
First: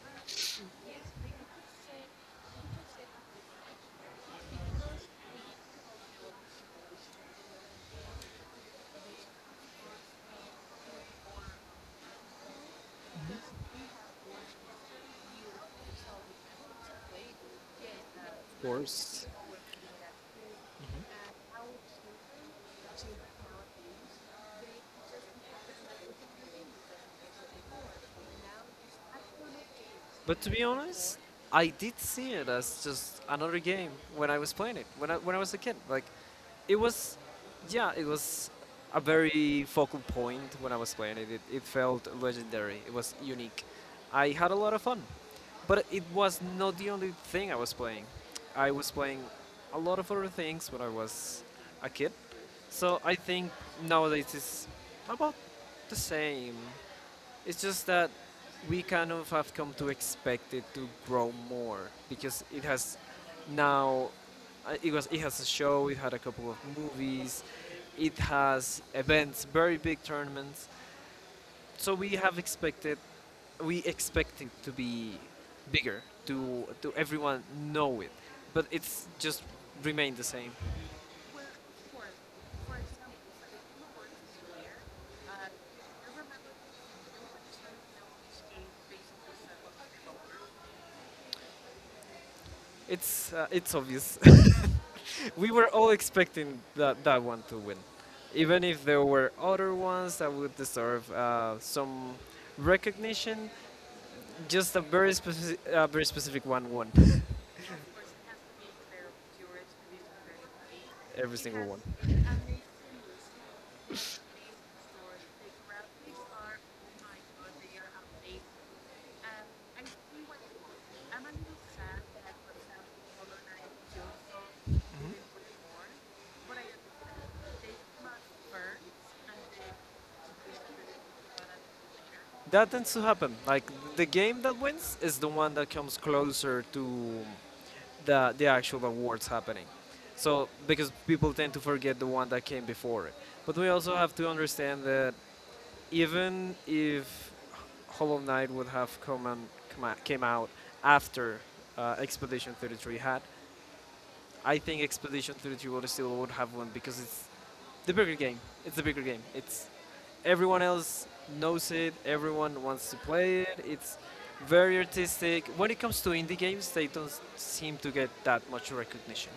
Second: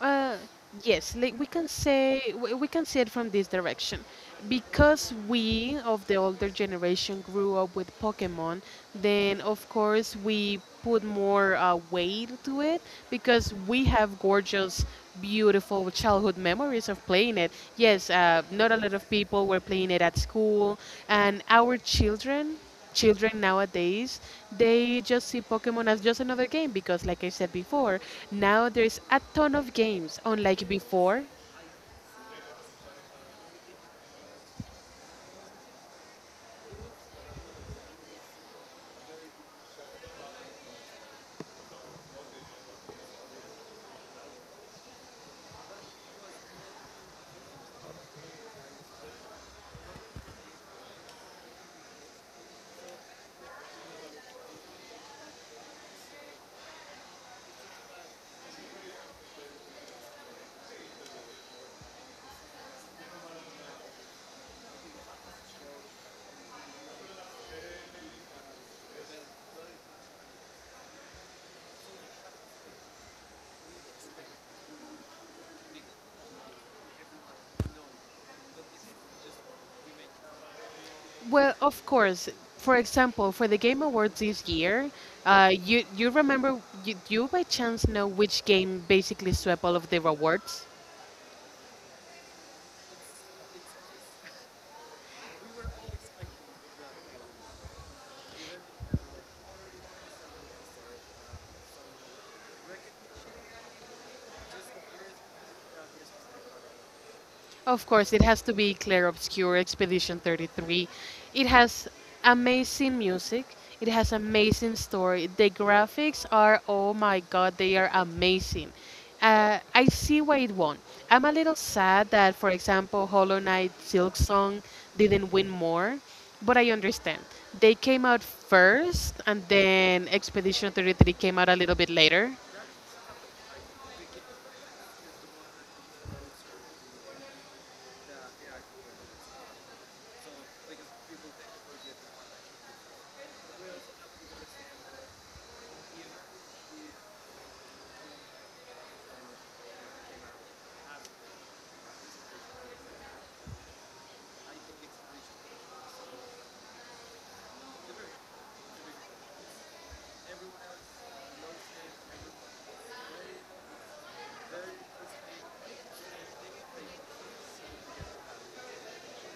Speaker 2: Uh, yes, like we can see it from this direction. Because we of the older generation grew up with Pokemon, then of course we put more weight to it because we have gorgeous, beautiful childhood memories of playing it. Yes,
Speaker 1: Of
Speaker 2: not a lot of
Speaker 1: course.
Speaker 2: people were playing it at school, and our children. Children nowadays, they just see pokemon as just another game because, like I said before, now there's a ton of games
Speaker 1: But to be
Speaker 2: unlike
Speaker 1: honest,
Speaker 2: before.
Speaker 1: I did see it as just another game when I was playing it when I was a kid. Like, it was, yeah, it was a very focal point when I was playing it. It felt legendary. It was unique. I had a lot of fun, but it was not the only thing I was playing. I was playing a lot of other things when I was a kid. So I think nowadays it's about the same. It's just that we kind of have come to expect it to grow more because it has now it has a show, it had a couple of movies, it has events, very big tournaments. So we expect it to be bigger, to everyone know it, but it's just remained the same.
Speaker 2: Well, of course, for example, for the game awards this year, you remember, do you by chance know which game basically swept all of the awards?
Speaker 1: It's obvious. We were all expecting that, that one to win. Even if there were other ones that would deserve some recognition, just a very, a very specific one won.
Speaker 2: Of course, it has to be Clair Obscur Expedition 33.
Speaker 1: Every
Speaker 2: It
Speaker 1: single one.
Speaker 2: has amazing music. It has amazing story. The graphics are oh my god, they are amazing. I see why it won. I'm a little sad that, for example, Hollow Knight Silk Song didn't win more, but I understand. They came out first, and then Expedition 33 came out a little bit later.
Speaker 1: That tends to happen. Like the game that wins is the one that comes closer to the actual awards happening. So because people tend to forget the one that came before it. But we also have to understand that even if Hollow Knight would have come and come came out after Expedition 33 had, I think Expedition 33 would still would have won because it's the bigger game. It's the bigger game. It's everyone else knows it. Everyone wants to play it. It's very artistic. When it comes to indie games, they don't seem to get that much recognition.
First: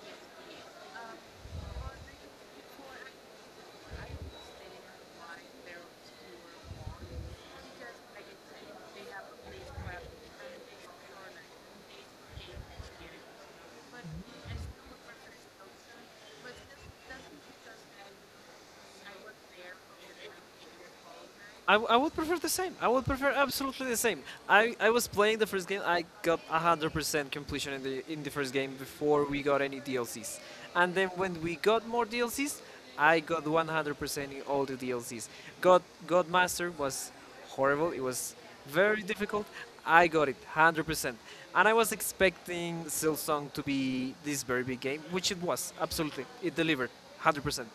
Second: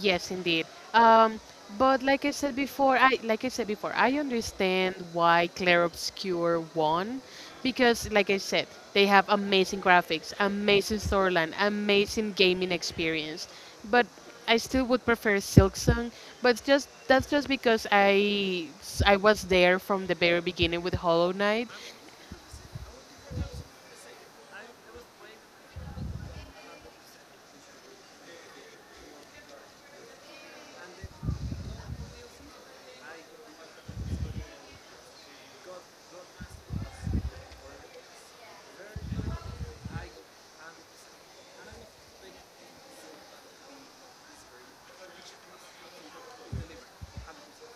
Speaker 2: Yes, indeed. Um, but like I said before, I understand why Claire Obscure won because, like I said, they have amazing graphics, amazing storyline, amazing gaming experience. But I still would prefer Silk Song. But just that's just because I was there from the very beginning with Hollow Knight.
Speaker 1: I would prefer the same. I would prefer absolutely the same. I was playing the first game. I got 100% completion in the first game before we got any DLCs. And then when we got more DLCs, I got 100% in all the DLCs. God God Master was horrible. It was very difficult. I got it 100%. And I was expecting Silsong to be this very big game, which it was. Absolutely. It delivered 100%.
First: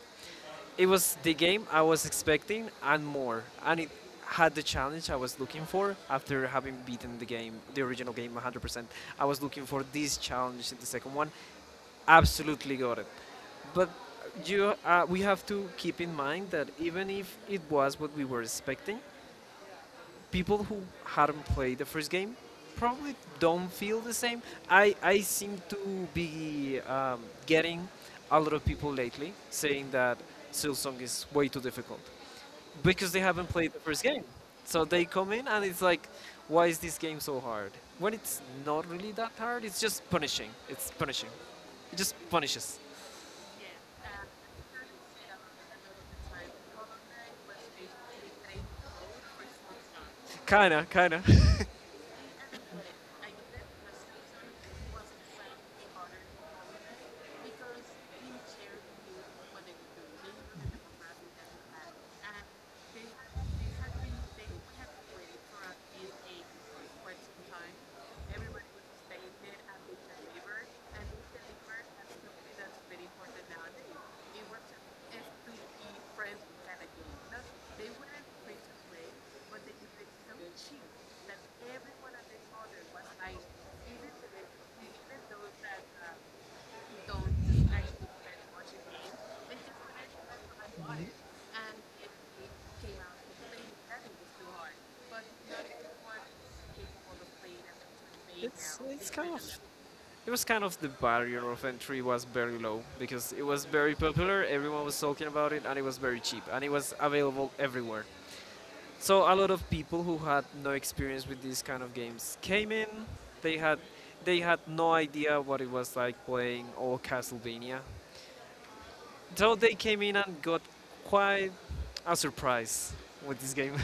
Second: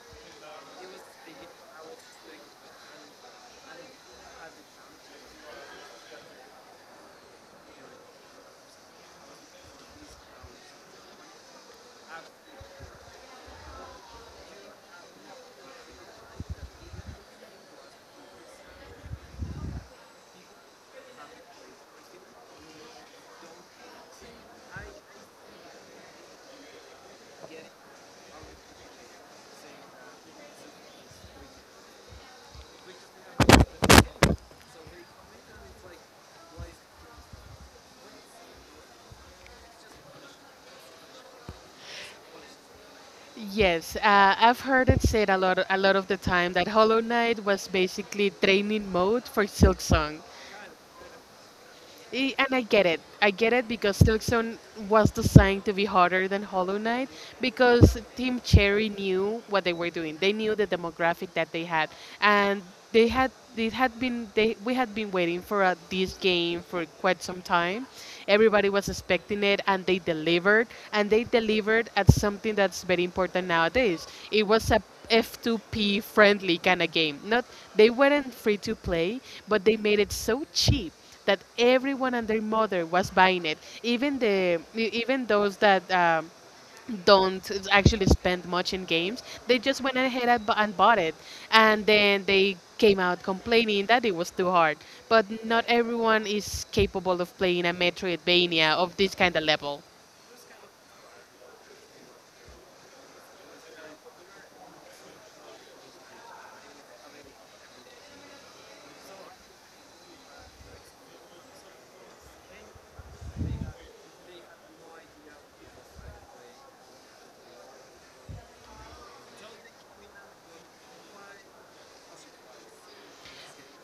Speaker 1: It was the game I was expecting and more, and it had the challenge I was looking for after having beaten the game, the original game 100%. I was looking for this challenge in the second one. Absolutely got it. But we have to keep in mind that even if it was what we were expecting, people who have not played the first game probably don't feel the same. I seem to be getting a lot of people lately saying that Silsong is way too difficult because they haven't played the first game. So they come in and it's like, why is this game so hard? When it's not really that hard, it's just punishing. It's punishing. It just punishes.
Speaker 2: Yes, I've heard it said a lot of the time that Hollow Knight was basically training mode for Silk Song.
Speaker 1: Kinda, kinda.
Speaker 2: And I get it. I get it because Silkstone was designed to be harder than Hollow Knight because Team Cherry knew what they were doing. They knew the demographic that they had, and they had been they we had been waiting for this game for quite some time. Everybody was expecting it, and they delivered. And they delivered at something that's very important nowadays. It was a F2P friendly kind of game. Not they weren't free to play, but they made it so cheap that everyone and their mother was buying it, even even those that don't actually spend much in games. They just went ahead and bought it, and then they came out complaining that it was too hard. But not everyone is capable of playing a Metroidvania of this kind of level.
Speaker 1: It was kind of — the barrier of entry was very low because it was very popular, everyone was talking about it, and it was very cheap, and it was available everywhere. So a lot of people who had no experience with these kind of games came in. They had they had no idea what it was like playing all Castlevania. So they came in and got quite a surprise with this game.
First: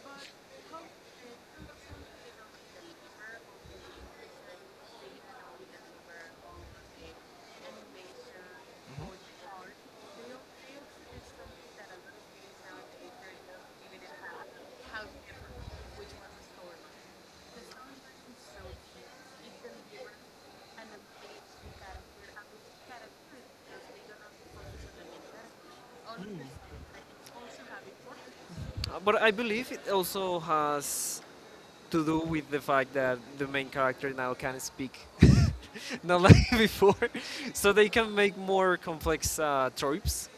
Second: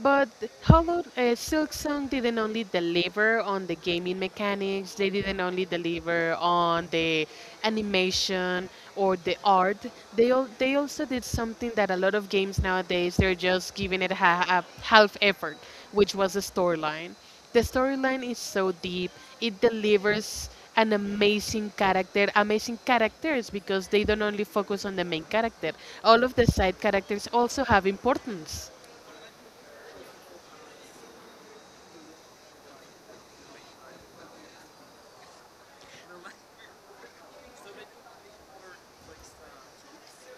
Speaker 2: But Hollow Silk Song didn't only deliver on the gaming mechanics, they didn't only deliver on the animation or the art. They also did something that a lot of games nowadays they're just giving it a half effort, which was the storyline. The storyline is so deep. It delivers an amazing character, amazing characters because they don't only focus on the main character. All of the side characters also have importance.
Speaker 1: But I believe it also has to do with the fact that the main character now can speak, not like before. So they can make more complex tropes,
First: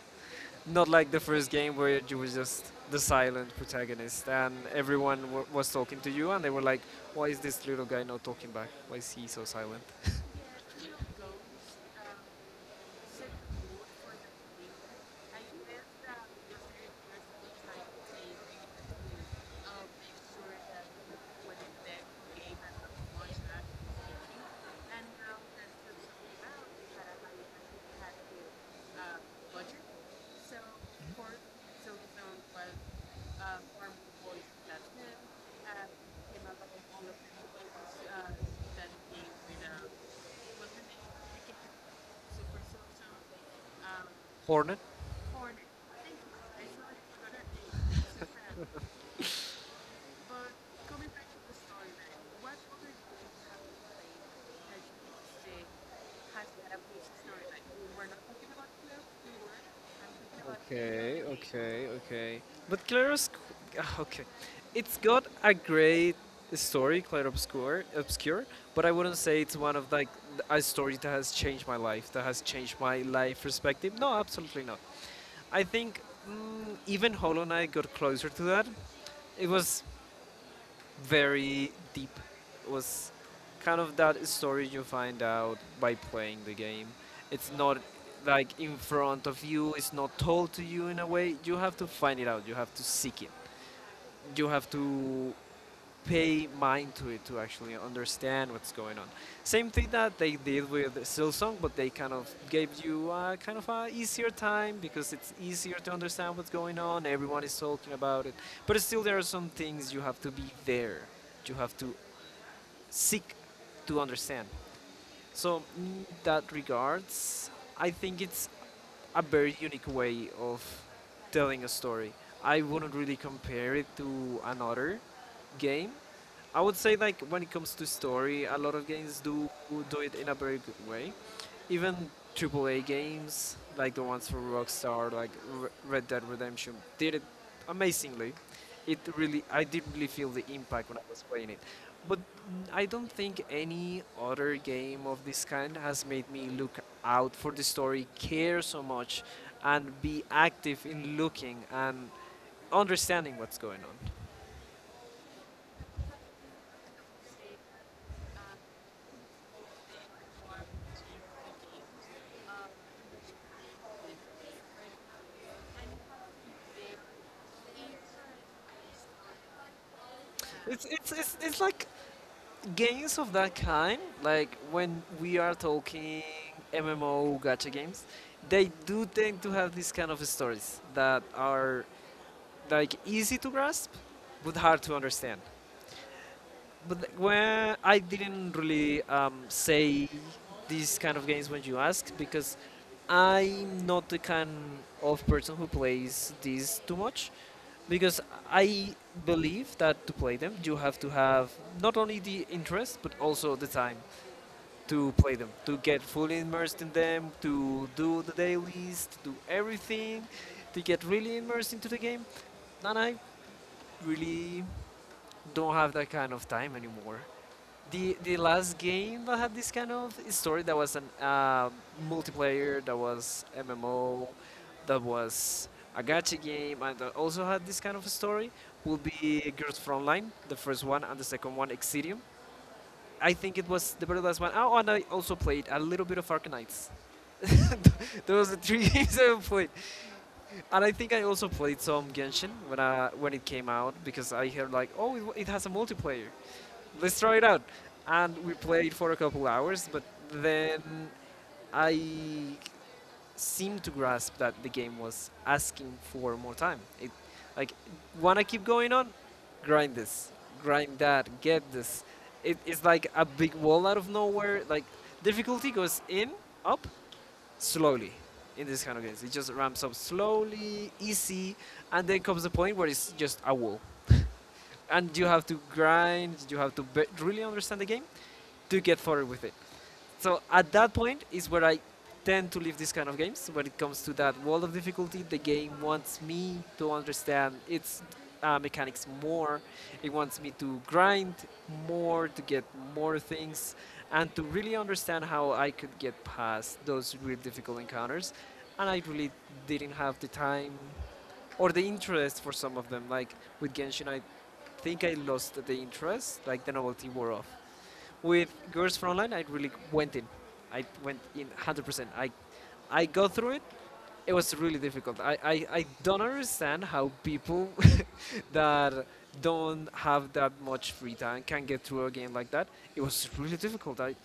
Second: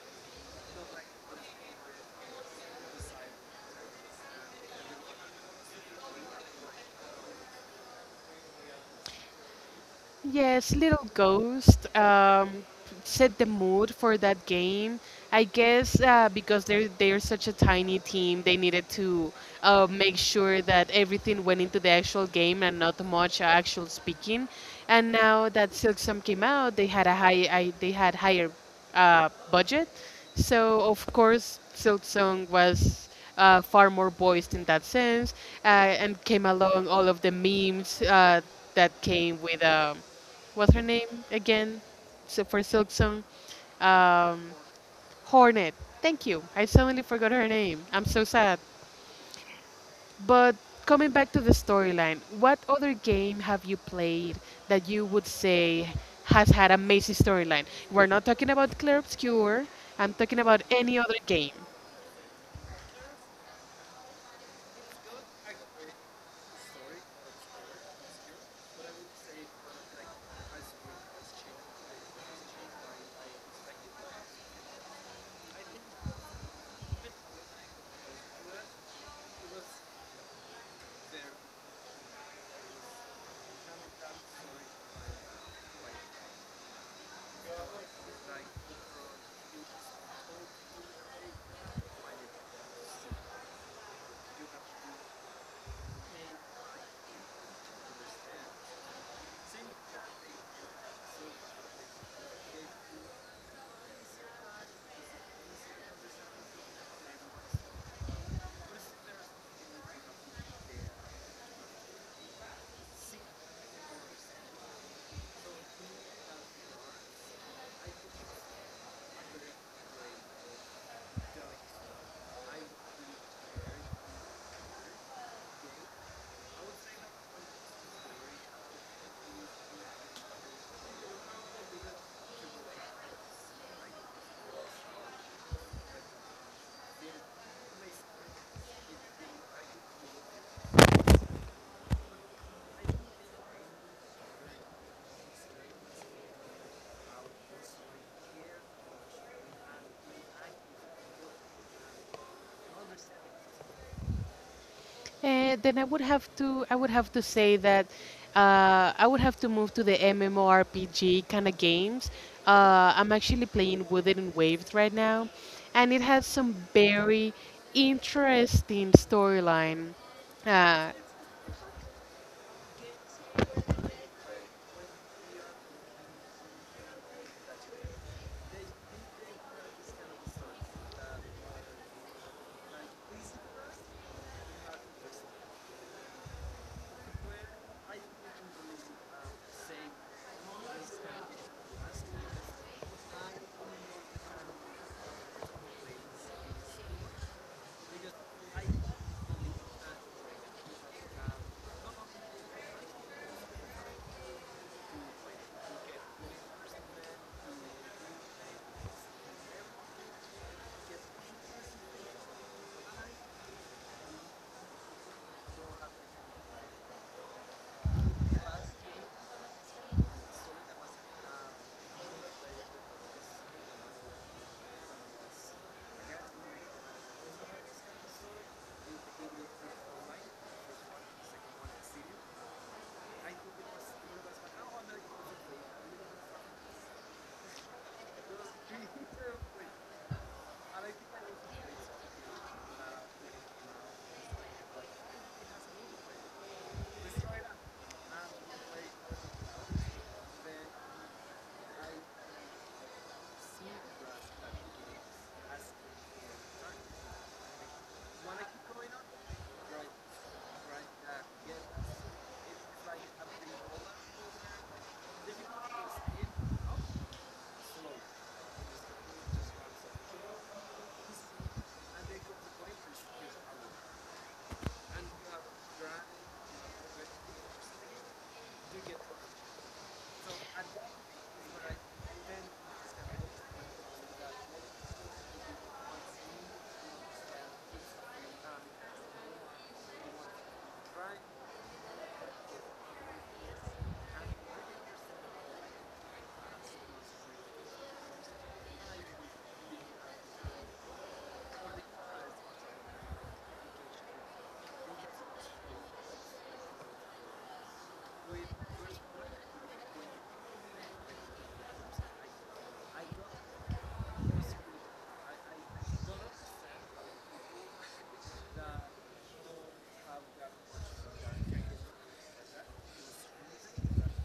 Speaker 1: not like the first game where you were just the silent protagonist and was talking to you and they were like, why is this little guy not talking back? Why is he so silent?
Speaker 2: Yes, Little Ghost set the mood for that game. I guess because they're such a tiny team, they needed to make sure that everything went into the actual game and not much actual speaking. And now that Silk Song came out, they had higher budget, so of course Silk Song was far more voiced in that sense, and came along all of the memes that came with what's her name again? So for Silk um,
Speaker 1: Hornet.
Speaker 2: Hornet. Thank you. I suddenly forgot her name. I'm so sad. But coming back to the storyline, what other game have you played that you would say has had amazing storyline? We're not talking about Clear Obscure. I'm talking about any other
Speaker 1: Okay, other game.
Speaker 2: game.
Speaker 1: Okay, okay. But Claroscur, okay, it's got a great story, Claroscur, obscure. But I wouldn't say it's one of like a story that has changed my life, that has changed my life perspective. No, absolutely not. I think, even Hollow Knight got closer to that. It was very deep. It was kind of that story you find out by playing the game. It's not like in front of you, it's not told to you in a way. You have to find it out, you have to seek it. You have to pay mind to it to actually understand what's going on. Same thing that they did with Silsong, but they kind of gave you kind of a easier time because it's easier to understand what's going on. Everyone is talking about it, but still there are some things you have to be there. You have to seek to understand. So in that regards, I think it's a very unique way of telling a story. I wouldn't really compare it to another game. I would say like when it comes to story, a lot of games do do it in a very good way. Even AAA games like the ones from Rockstar, like Red Dead Redemption, did it amazingly. It really, I did really feel the impact when I was playing it. But, I don't think any other game of this kind has made me look out for the story, care so much, and be active in looking and understanding what's going on.
Speaker 2: Then I would have to say that I would have to move to the MMORPG kind of games. I'm actually playing Wooded Waves right now, and it has some very interesting storyline.
Speaker 1: It's
Speaker 2: Uh,
Speaker 1: it's it's, it's like games of that kind, like when we are talking MMO gacha games, they do tend to have these kind of stories that are like easy to grasp but hard to understand. But like, when I didn't really say these kind of games when you asked, because I'm not the kind of person who plays these too much because I believe that to play them you have to have not only the interest but also the time to play them, to get fully immersed in them, to do the dailies, to do everything, to get really immersed into the game. And I really don't have that kind of time anymore. The last game that had this kind of story that was a multiplayer, that was MMO, that was a gacha game, and that also had this kind of a story will be Girls Frontline, the first one, and the second one, Exidium. I think it was the very last one. Oh, and I also played a little bit of Arcanites. Those are the three games I played, and I think I also played some Genshin when when it came out because I heard like, oh, it has a multiplayer. Let's try it out, and we played for a couple hours. But then I seemed to grasp that the game was asking for more time. It, like, wanna keep going on? Grind this, grind that, get this. It's like a big wall out of nowhere. Like, difficulty goes in, up, slowly in this kind of games. It just ramps up slowly, easy, and then comes the point where it's just a wall. And you have to grind, you have to really understand the game to get forward with it. So at that point is where I tend to leave these kind of games. When it comes to that world of difficulty, the game wants me to understand its mechanics more. It wants me to grind more, to get more things, and to really understand how I could get past those really difficult encounters. And I really didn't have the time or the interest for some of them. Like with Genshin, I think I lost the interest, like the novelty wore off. With Girls Frontline, I really went in. I went in 100%. I go through it. It was really difficult. I don't understand how people that don't have that much free time can get through a game like that. It was really difficult. I,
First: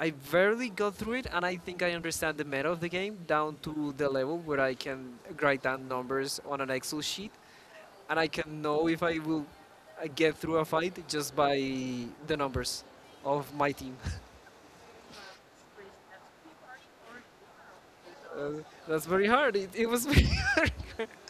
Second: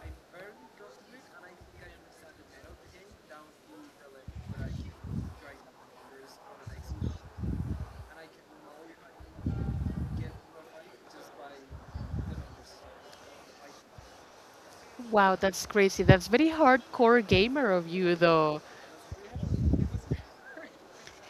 Speaker 1: I barely got through it, and I think I understand the meta of the game down to the level where I can write down numbers on an Excel sheet, and I can know if I will get through a fight just by the numbers of my team.
Speaker 2: wow, that's crazy. That's very hardcore gamer of you,
Speaker 1: Uh,
Speaker 2: though.
Speaker 1: that's very hard. It was very hard.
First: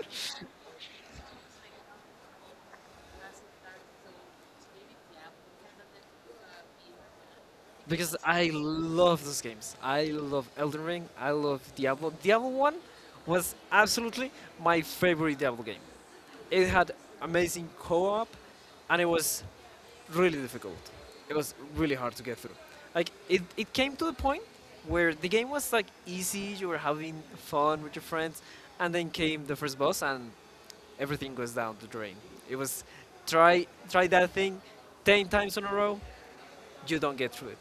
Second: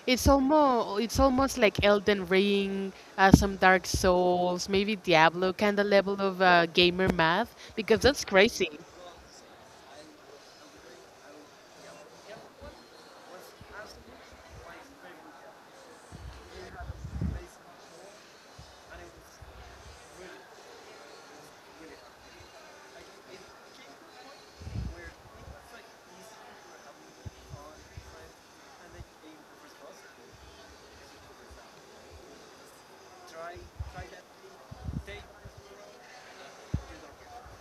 Speaker 2: It's almost like Elden Ring, some Dark Souls, maybe Diablo kind of level of gamer math because
Speaker 1: Because
Speaker 2: that's
Speaker 1: I
Speaker 2: crazy.
Speaker 1: love those games. I love Elden Ring. I love Diablo. Diablo 1 was absolutely my favorite Diablo game. It had amazing co op and it was really difficult. It was really hard to get through. Like, it came to the point where the game was like easy, you were having fun with your friends, and then came the first boss and everything goes down the drain. It was try that thing 10 times in a row, you don't get through it.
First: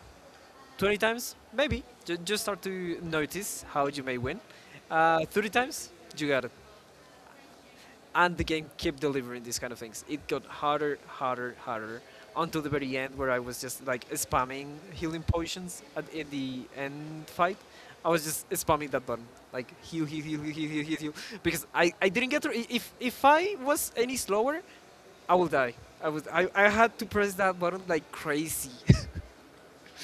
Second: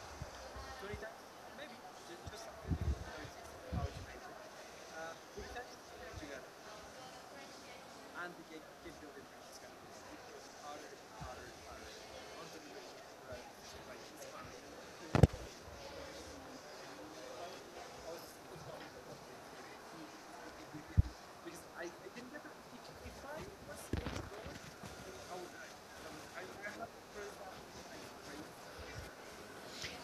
Speaker 1: 20 times, maybe. Just start to notice how you may win. 30 times, you got it. And the game kept delivering these kind of things. It got harder, harder, harder, until the very end where I was just like spamming healing potions at, in the end fight. I was just spamming that button, like heal, heal, heal, heal, heal, heal, heal, because I didn't get through. If I was any slower, I will die. I had to press that button like crazy.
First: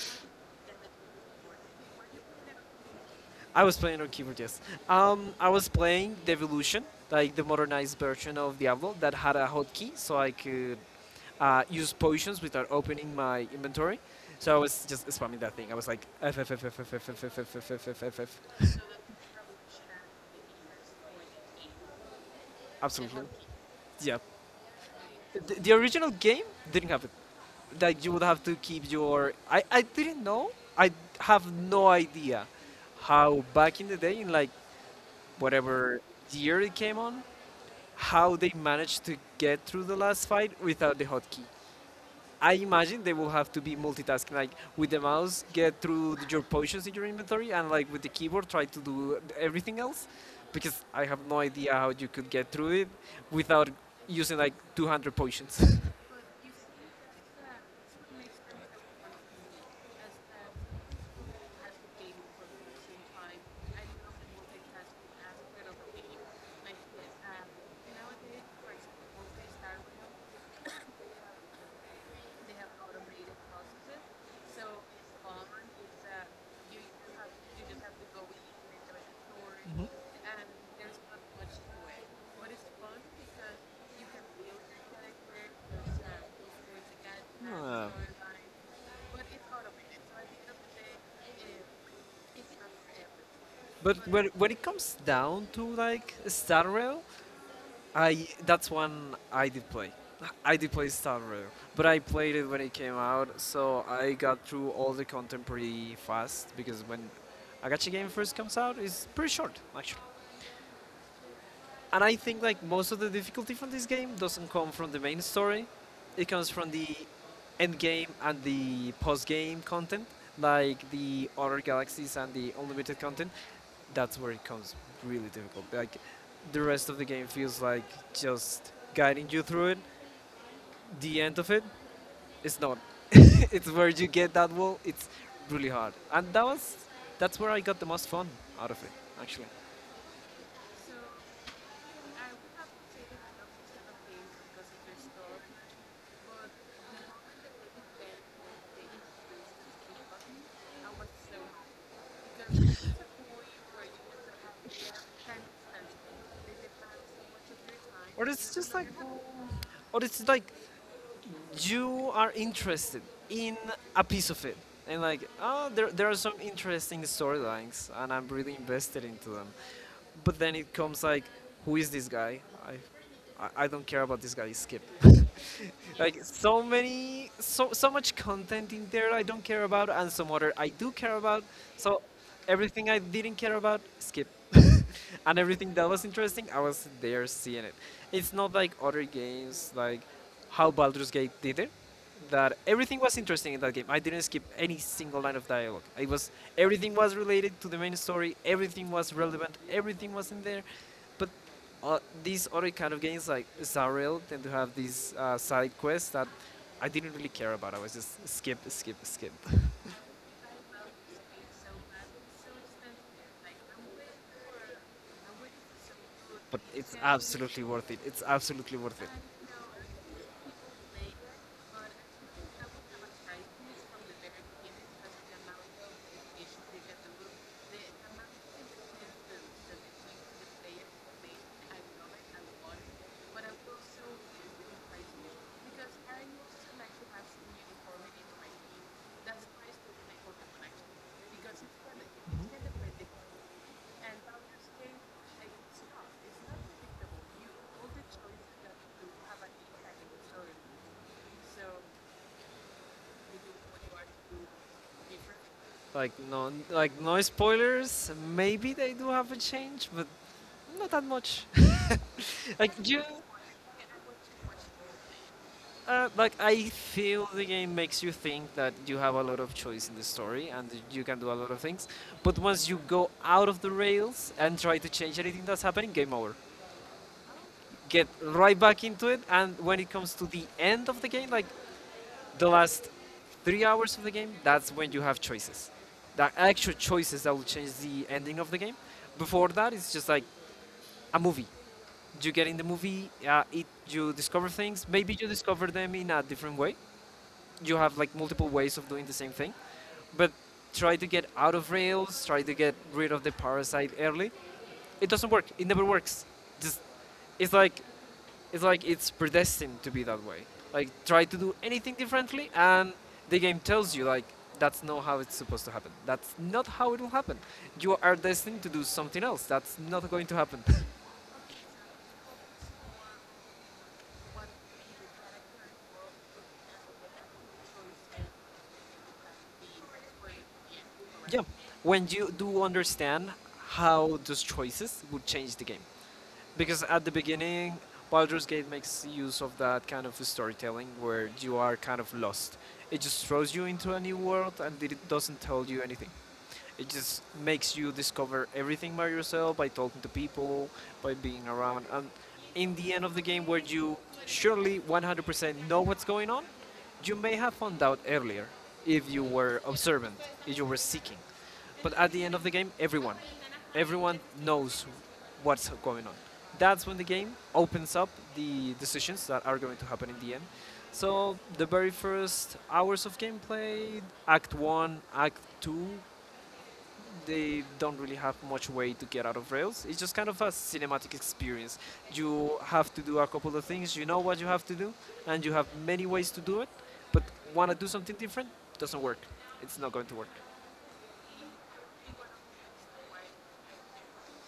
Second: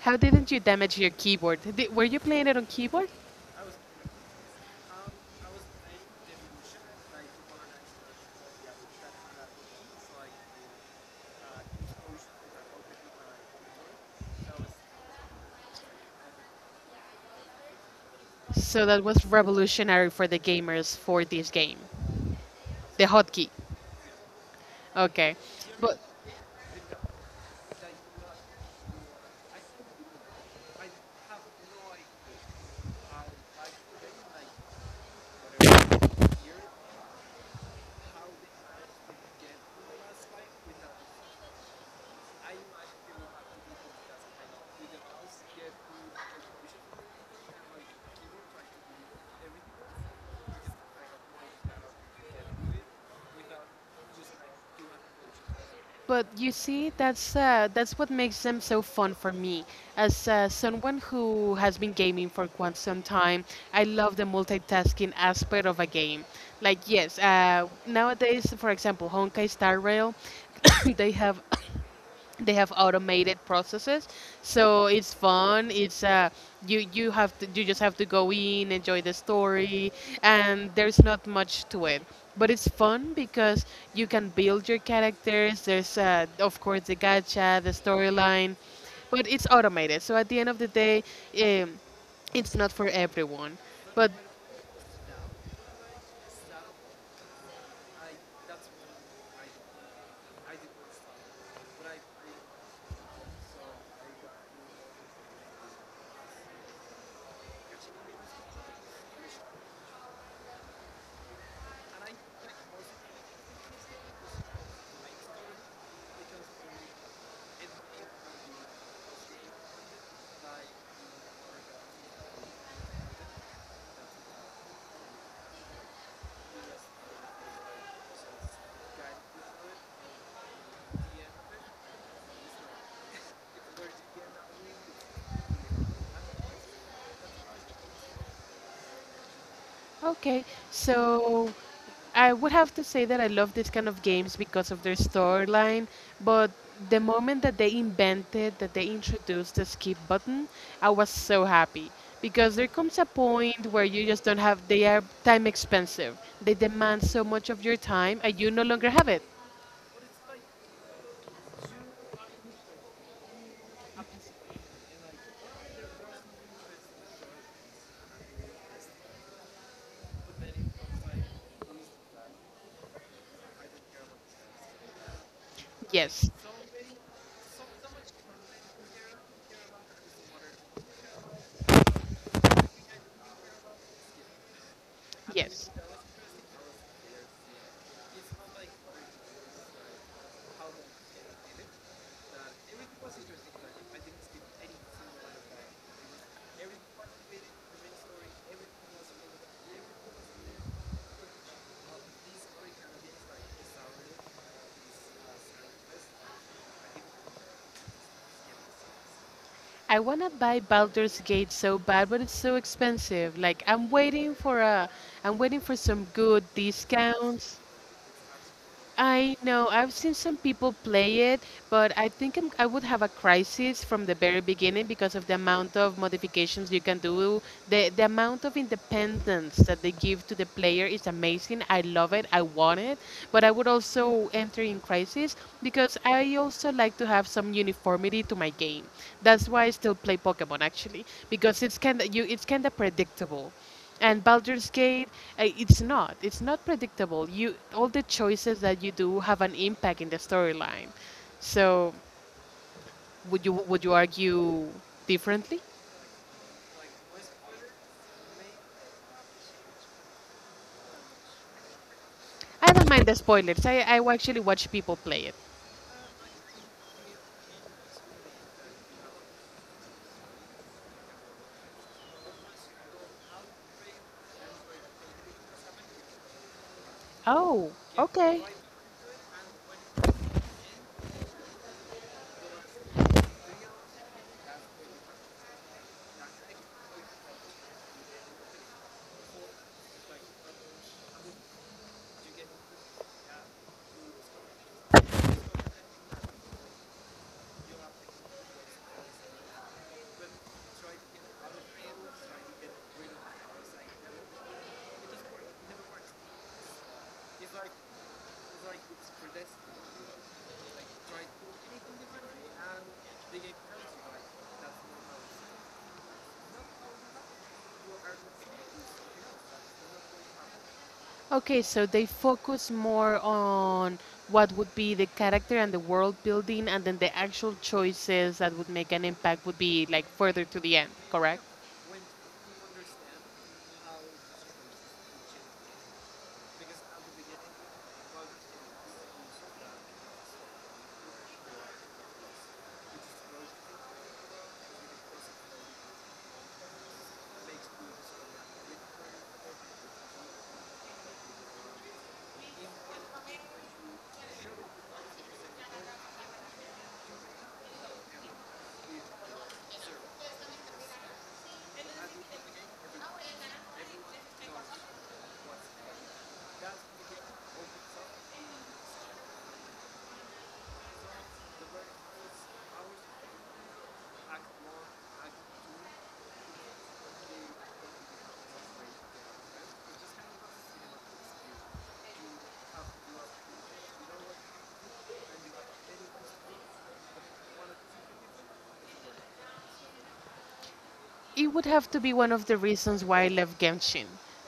Speaker 2: How didn't you damage your keyboard? Were you playing it on keyboard?
Speaker 1: I was playing on keyboard, yes. I was playing the evolution, like the modernized version of Diablo that had a hotkey, so I could use potions without opening my inventory. So I was just spamming that thing. I was like F F F F F F F F F F F F F F.
Speaker 2: So that was revolutionary for the gamers for this game. The
Speaker 1: Absolutely,
Speaker 2: hotkey.
Speaker 1: yeah.
Speaker 2: Okay.
Speaker 1: The
Speaker 2: But
Speaker 1: original game didn't have it. Like you would have to keep your. I didn't know. I have no idea how back in the day in like whatever year it came on, how they managed to get through the last fight without the hotkey. I imagine they will have to be multitasking, like with the mouse, get through your potions in your inventory, and like with the keyboard, try to do everything else. Because I have no idea how you could get through it without using like 200 potions.
Speaker 2: you see that's what makes them so fun for me. As someone who has been gaming for quite some time, I love the multitasking aspect of a game. Like yes, nowadays for example, Honkai Star Rail, they have they have automated processes, so it's fun, it's you just have to go in, enjoy the story, and there's not much to it, but it's fun because you can build your characters. There's of course the gacha, the storyline, but it's automated, so at the end of the day, um, it's not for everyone.
Speaker 1: But but
Speaker 2: But
Speaker 1: when when it comes down to like Star Rail, I that's one I did play. I did play Star Raider, but I played it when it came out, so I got through all the contemporary fast because when a gacha game first comes out, it's pretty short actually. And I think like most of the difficulty from this game doesn't come from the main story; it comes from the end game and the post game content, like the other galaxies and the unlimited content. That's where it becomes really difficult. Like the rest of the game feels like just guiding you through it. The end of it, it's not. It's where you get that wall. It's really hard, and that's where I got the most fun out of it, actually.
Speaker 2: Okay, so I would have to say that I love this kind of games because of their storyline, but the moment that they invented, that they introduced the skip button, I was so happy because there comes a point where you just don't have, they are time expensive. They demand so much of your time
Speaker 1: Or
Speaker 2: and you
Speaker 1: it's
Speaker 2: no
Speaker 1: just like,
Speaker 2: longer have it.
Speaker 1: or it's like you are interested in a piece of it, and like, oh, there are some interesting storylines and I'm really invested into them, but then it comes like, who is this guy? I, I don't care about this guy. Skip. Like
Speaker 2: Yes,
Speaker 1: so many, so so much content in there I don't care about, and some other I do care about. So everything I didn't care about, skip. And
Speaker 2: yes.
Speaker 1: everything that was interesting, I was there seeing it. It's not like other games, like how Baldur's Gate did it, that everything was interesting in that game. I didn't skip any single line of dialogue. It was Everything was related to the main story. Everything was relevant. Everything was in there. But these other kind of games like Zarel tend to have these side quests that I didn't really care about. I was just skip, skip, skip.
Speaker 2: I want to buy Baldur's Gate so bad, but it's so expensive. I'm waiting for some good
Speaker 1: But it's
Speaker 2: discounts.
Speaker 1: absolutely worth it. It's absolutely worth it.
Speaker 2: I know. I've seen some people play it, but I would have a crisis from the very beginning because of the amount of modifications you can do. The amount of independence that they give to the player is amazing. I love it. I want it, but I would also enter in crisis because I also like to have some uniformity to my game. That's why I still play Pokemon, actually, because it's
Speaker 1: Mm-hmm.
Speaker 2: kind of predictable. And Baldur's Gate, it's not. It's not predictable. You, all the choices that you do have an impact in the storyline. So would you argue differently?
Speaker 1: Like no spoilers. Maybe they do have a change, but not that much.
Speaker 2: I
Speaker 1: like
Speaker 2: don't
Speaker 1: you,
Speaker 2: mind the spoilers. I actually watch people play it.
Speaker 1: like I feel the game makes you think that you have a lot of choice in the story and you can do a lot of things. But once you go out of the rails and try to change anything that's happening, game over.
Speaker 2: Oh,
Speaker 1: Get
Speaker 2: okay.
Speaker 1: right back into it, and when it comes to the end of the game, like the last 3 hours of the game, that's when you have choices. The actual choices that will change the ending of the game. Before that, it's just like a movie. You get in the movie, it you discover things. Maybe you discover them in a different way. You have like multiple ways of doing the same thing, but try to get out of rails. Try to get rid of the parasite early. It doesn't work. It never works. Just it's like it's like it's predestined to be that way. Like try to do anything differently, and the game tells you like that's not how it's supposed to happen. That's not how it will happen. You are destined to do something else. That's not going to happen.
Speaker 2: Okay, so they focus more on what would be the character and the world building, and then the actual choices that would make an impact would be like further to the end, correct?
Speaker 1: Yeah, when you do understand how those choices would change the game. Because at the beginning, Baldur's Gate makes use of that kind of storytelling where you are kind of lost. It just throws you into a new world, and it doesn't tell you anything. It just makes you discover everything by yourself, by talking to people, by being around. And in the end of the game, where you surely 100% know what's going on, you may have found out earlier if you were observant, if you were seeking. But at the end of the game, everyone knows what's going on. That's when the game opens up the decisions that are going to happen in the end. So the very first hours of gameplay, Act One, Act Two, they don't really have much way to get out of Rails. It's just kind of a cinematic experience. You have to do a couple of things. You know what you have to do, and you have many ways to do it. But want to do something different? Doesn't work. It's not going to work.
Speaker 2: It would have to be one of the reasons why I left Genshin.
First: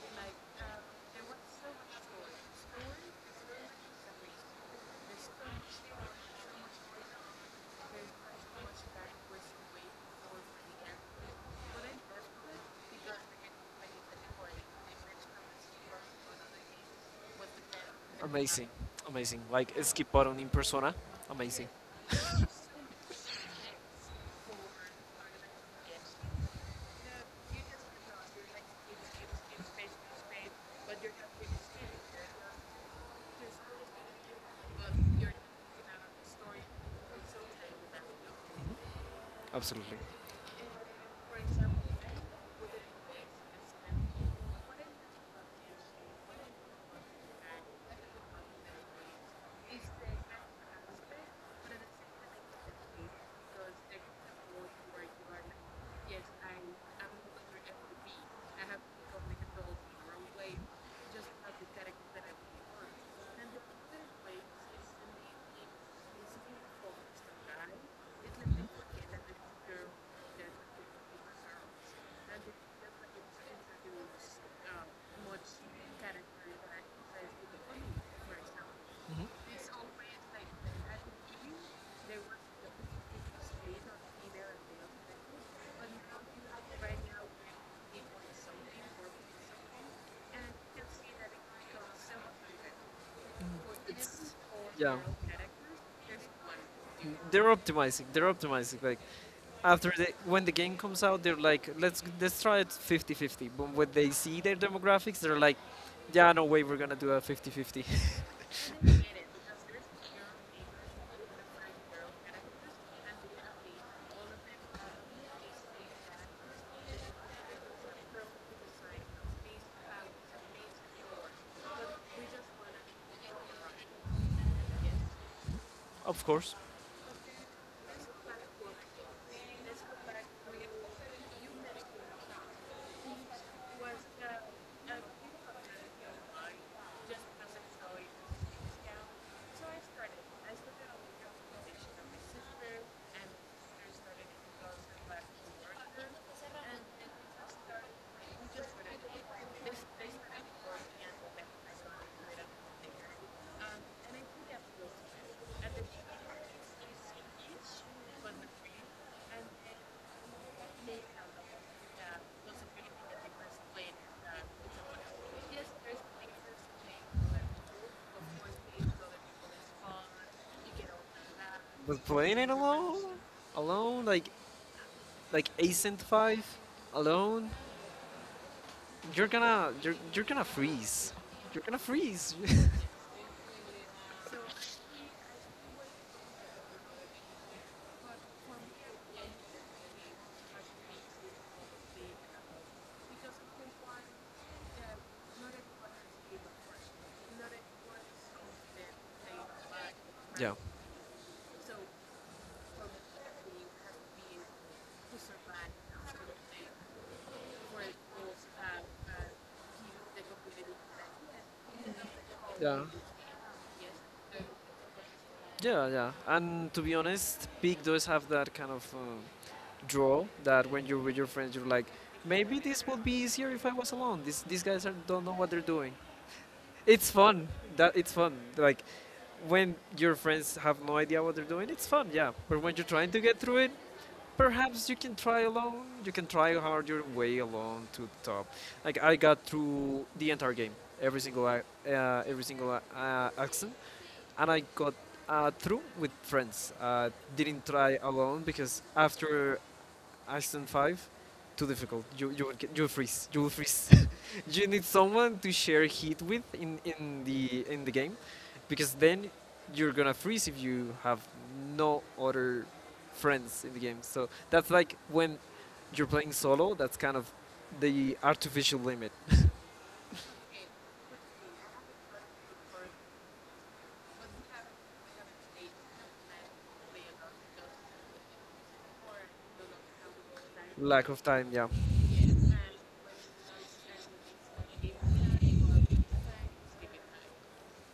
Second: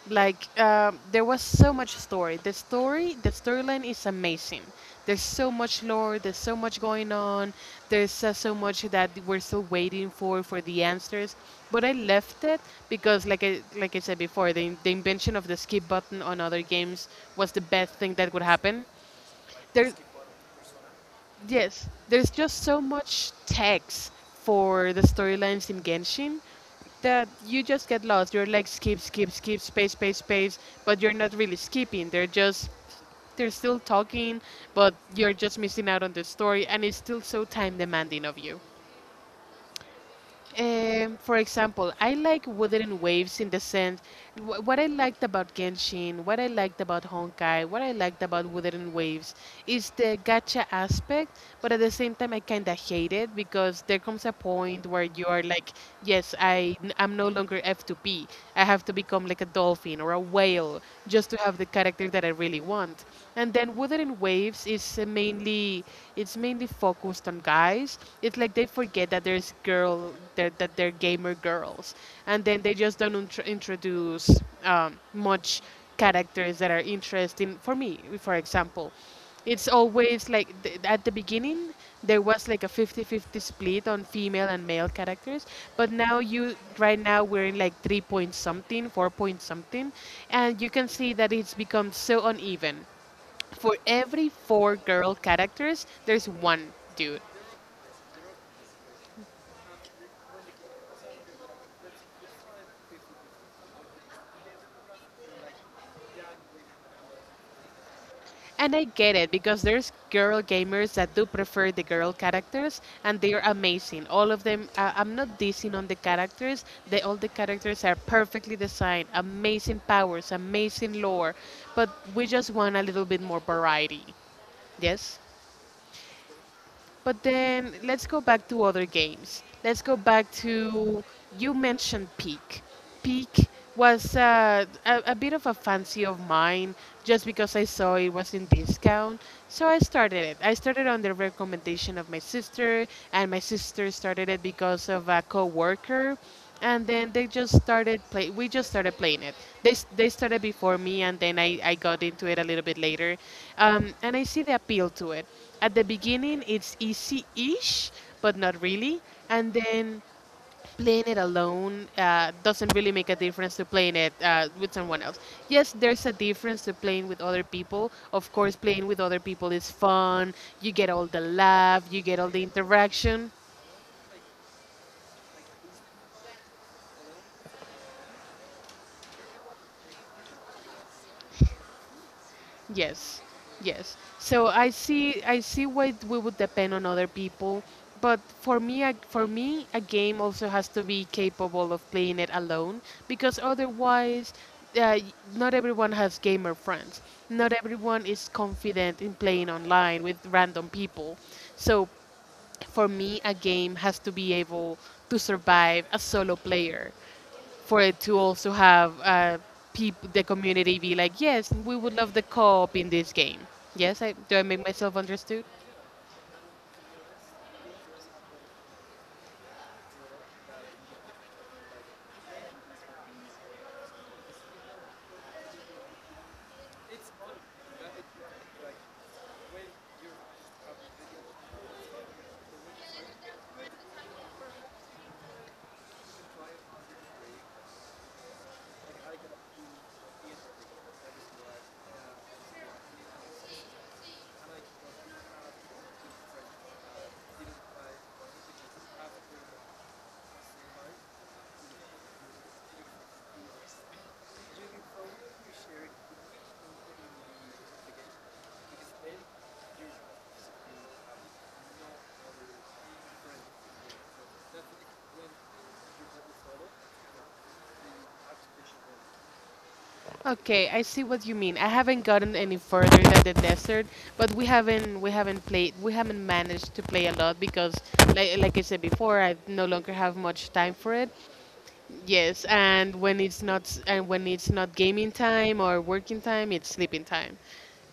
Speaker 2: There was so much story. The storyline is amazing. There's so much lore. There's so much going on. There's so much that we're still waiting for the answers. But I left it because, I said before, the invention of the skip button on other games was the best thing that could
Speaker 1: Amazing,
Speaker 2: happen.
Speaker 1: amazing. Like
Speaker 2: There's
Speaker 1: skip button in persona. Amazing,
Speaker 2: Yes, there's just so much text for the storylines in Genshin that you just get lost. You're like skip, skip, skip, space, space, space, but you're not really skipping. They're still talking, but you're just missing out on the story, and it's still so time demanding of you.
Speaker 1: absolutely.
Speaker 2: For example, I like Wuthering Waves in the sense, what I liked about Genshin, what I liked about Honkai, what I liked about Wuthering Waves is the gacha aspect, but at the same time, I kind of hate it because there comes a point where you are like, yes, am no longer F2P. I have to become like a dolphin or a whale just to have the character that I really want. And then Wuthering Waves is it's mainly only focused on guys. It's like they forget that that they're gamer girls, and then they just don't introduce much characters that are interesting. For me, for example,
Speaker 1: Mhm.
Speaker 2: it's always like at the beginning there was like a 50-50 split on female and male characters, but now you right now we're in like 3 point something, 4 point something, and you can see that it's become so uneven. For
Speaker 1: It's,
Speaker 2: every four
Speaker 1: yeah.
Speaker 2: girl characters, there's one dude.
Speaker 1: They're optimizing. They're optimizing. Like after the when the game comes out, they're like, let's try it 50-50. But when they see their demographics, they're like, yeah, no way, we're gonna do a 50-50.
Speaker 2: And I get it because there's girl gamers that do prefer the girl characters, and they're amazing. All of them. I'm not dissing on the characters. They All the characters are perfectly designed, amazing powers, amazing lore. But we just want a little bit more variety. Yes.
Speaker 1: Of course.
Speaker 2: But then let's go back to other games. Let's go back to You mentioned Peak. Peak was a bit of a fancy of mine just because I saw it was in discount. So I started it. I started on the recommendation of my sister, and my sister started it because of a coworker, and then they just started play we just started playing it. They started before me, and then I got into it a little bit later. And I see the appeal to it. At the beginning it's easy-ish, but not really, and then playing it alone doesn't really make a difference to playing it with someone else. Yes, there's a difference to playing with other people. Of course playing with other people is fun. You get all the laugh, you
Speaker 1: But
Speaker 2: get all
Speaker 1: playing
Speaker 2: the
Speaker 1: it alone,
Speaker 2: interaction.
Speaker 1: alone, like Ascent Five, alone, you're gonna freeze. You're gonna freeze.
Speaker 2: Yes, yes. So I see why we would depend on other people, but for me, a game also has to be capable of playing it alone because otherwise, uh, y- not everyone has gamer friends. Not everyone is confident in playing online with
Speaker 1: Yeah.
Speaker 2: random people. So for me, a game has to be able to survive a solo player for it to also have the community be like, yes, we would love the co-op
Speaker 1: Yeah.
Speaker 2: in this game. Yes, do I make myself understood?
Speaker 1: Yeah, yeah. And to be honest, Peak does have that kind of draw that when you're with your friends, you're like, maybe this would be easier if I was alone. These guys are, don't know what they're doing. It's fun. That it's fun. Like when your friends have no idea what they're doing, it's fun. Yeah. But when you're trying to get through it, perhaps you can try alone. You can try hard your way alone to the top. Like I got through the entire game, every single accent, and I got through with friends. Didn't try alone because after Aston Five, too difficult. You will freeze. You will freeze. You need someone to share heat with in the game, because then you're gonna freeze if you have no other friends in the game. So that's like when you're playing solo. That's kind of the artificial limit.
Speaker 2: Okay, I see what you mean. I haven't gotten any further than the desert, but we haven't managed to play a lot because like I said before, I no longer have much time for
Speaker 1: Lack
Speaker 2: it.
Speaker 1: of time. Yeah.
Speaker 2: Yes, and when it's not gaming time or working time, it's sleeping time.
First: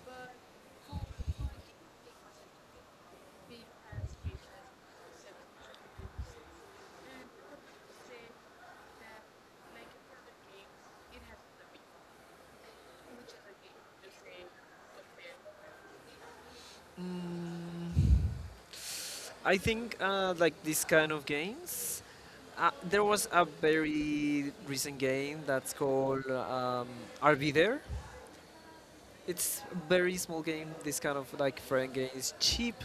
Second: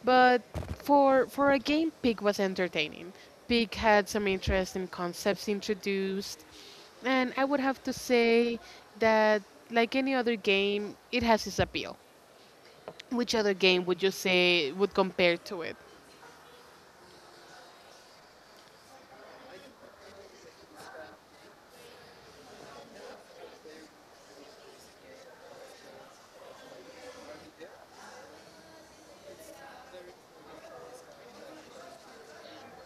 Speaker 2: But for a game, Pig was entertaining. Pig had some interesting concepts introduced, and I would have to say that like any other game, it has its appeal. Which other game would you say would compare to it?
Speaker 1: Mm. I think like this kind of games. There was a very recent game that's called RV There. It's a very small game. This kind of like friend game is cheap,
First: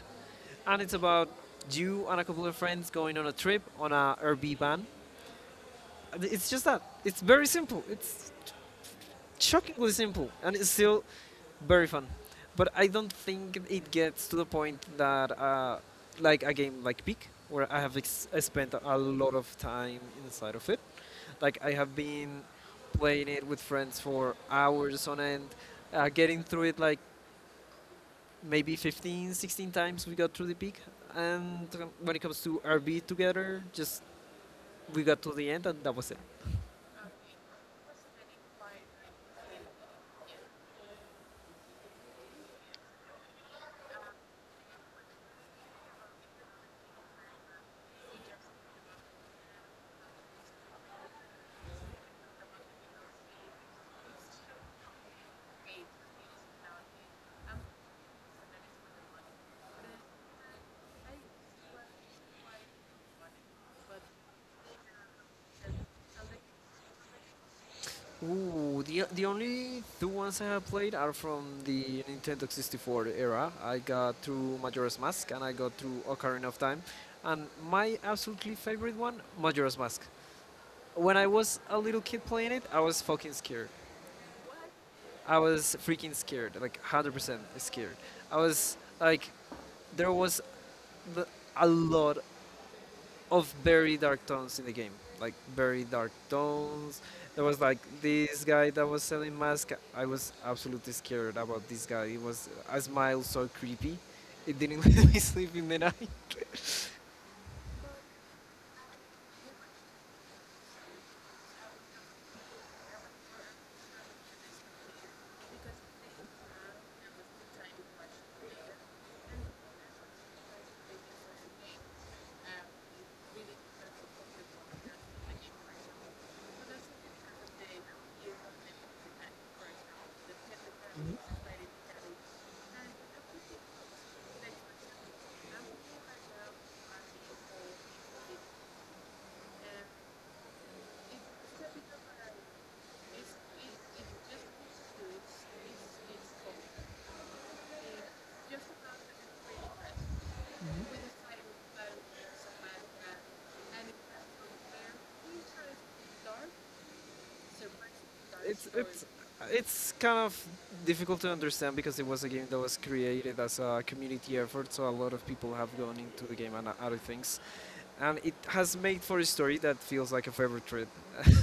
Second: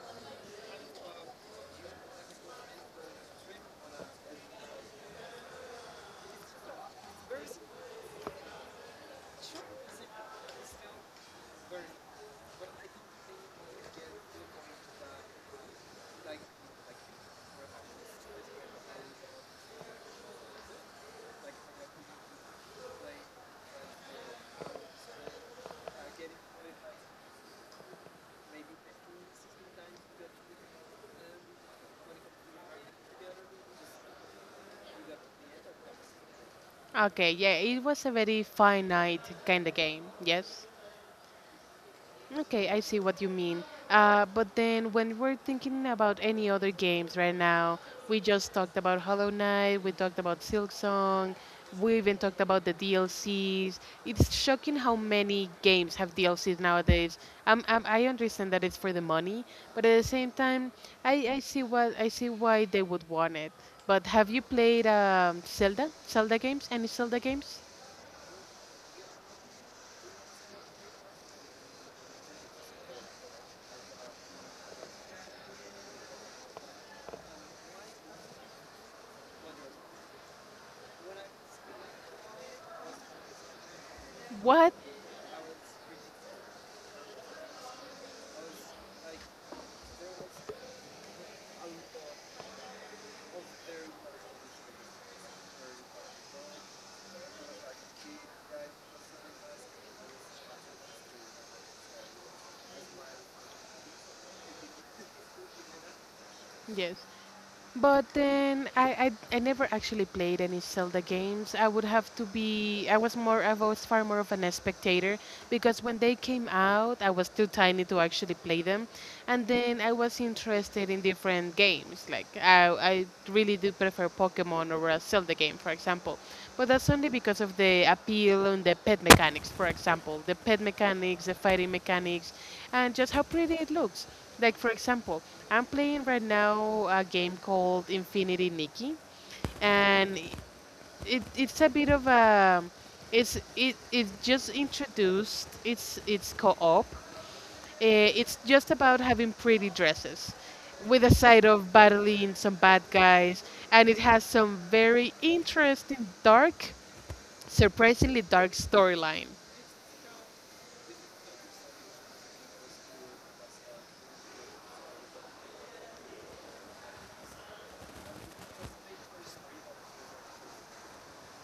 Speaker 1: and it's about you and a couple of friends going on a trip on a RV van. It's just that. It's very simple. It's shockingly simple, and it's still very fun. But I don't think it gets to the point that like a game like Peak, where I spent a lot of time inside of it. Like I have been playing it with friends for hours on end, getting through it like maybe 15, 16 times we got through the Peak. And when it comes to RB together, just we got to the end and that was it.
Speaker 2: Okay, yeah, it was a very finite kind of game. Yes. Okay, I see what you mean. But then when we're thinking about any other games right now, we just talked about Hollow Knight, we talked about Silk Song, we even talked about the DLCs. It's shocking how many games have DLCs nowadays. I understand that it's for the money, but at the same time, I see what I see why they would want it. But have you played Zelda? Zelda games? Any Zelda games?
Speaker 1: Ooh, the only two ones I have played are from the Nintendo 64 era. I got through Majora's Mask and I got through Ocarina of Time, and my absolutely favorite one, Majora's Mask. When I was a little kid playing it, I was fucking scared.
Speaker 2: What?
Speaker 1: I was freaking scared, like 100% scared. I was like, there was the, a lot of very dark tones in the game, like very dark tones. There was like this guy that was selling masks. I was absolutely scared about this guy. He was a smile so creepy. It didn't let me sleep in the night.
Speaker 2: Yes. But then I never actually played any Zelda games. I would have to be I was far more of an spectator because when they came out I was too tiny to actually play them. And then I was interested in different games. Like I really do prefer Pokemon over a Zelda game, for example. But that's only because of the appeal and the pet mechanics, for example. The pet mechanics, the fighting mechanics, and just how pretty it looks. Like for example, I'm playing right now a game called Infinity Nikki, and it it's a bit of a it just introduced, it's co-op. Eh, it's just about having pretty dresses, with a side of battling some bad guys, and it has some very interesting, dark, surprisingly dark
Speaker 1: it's it's
Speaker 2: storyline.
Speaker 1: it's kind of difficult to understand because it was a game that was created as a community effort, so a lot of people have gone into the game and other things, and it has made for a story that feels like a favorite trip,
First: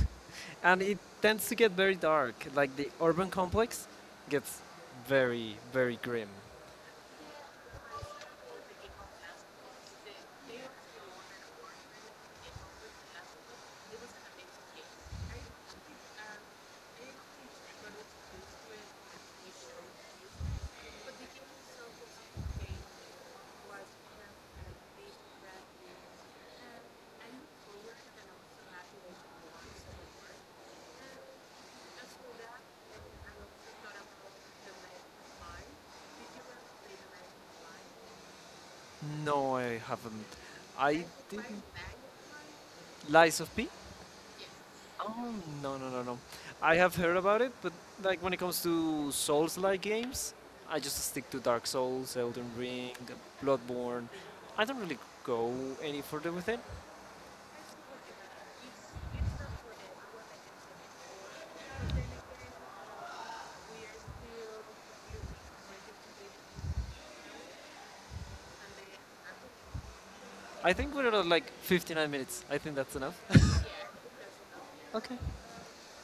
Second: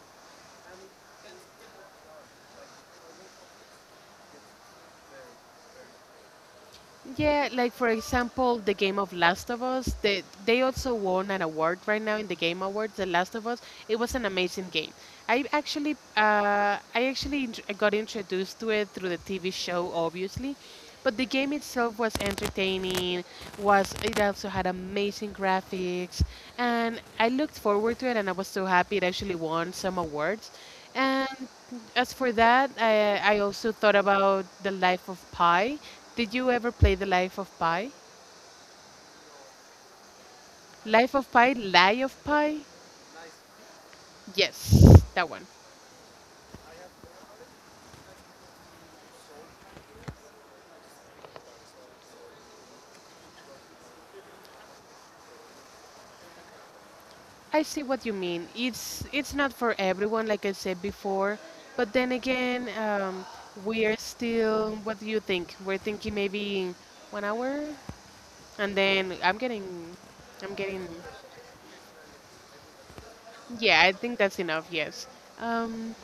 Speaker 1: and it tends to get very dark. Like the urban complex gets very very grim.
Speaker 2: Yeah, like for example, the game of Last of Us, they also won an award right now in the Game Awards. The Last of Us, it was an amazing game. I actually got introduced to it through the TV show, obviously, but the game itself was entertaining. Was it also had amazing graphics, and I looked forward to it, and I was so happy it actually won some awards. And as for that, I also thought about The Life of Pi. Did you ever play The Life of Pi?
Speaker 1: No, I haven't. I
Speaker 2: Life of Pi,
Speaker 1: didn't.
Speaker 2: Lie of Pi?
Speaker 1: Lies of P.
Speaker 2: Yes, that
Speaker 1: Oh,
Speaker 2: one.
Speaker 1: no, no, no, no. I have heard about it, but like when it comes to Souls-like games, I just stick to Dark Souls, Elden Ring, Bloodborne. I don't really go any further with it.
Speaker 2: I see what you mean. It's not for everyone, like I said before. But then again, we are still. What do you think? We're thinking maybe 1 hour, and then I'm getting, I'm
Speaker 1: I
Speaker 2: getting.
Speaker 1: think we're at like 59 minutes. I think that's enough.
Speaker 2: Yeah, I think that's enough. Yes.
Speaker 1: Okay.
Speaker 2: Um,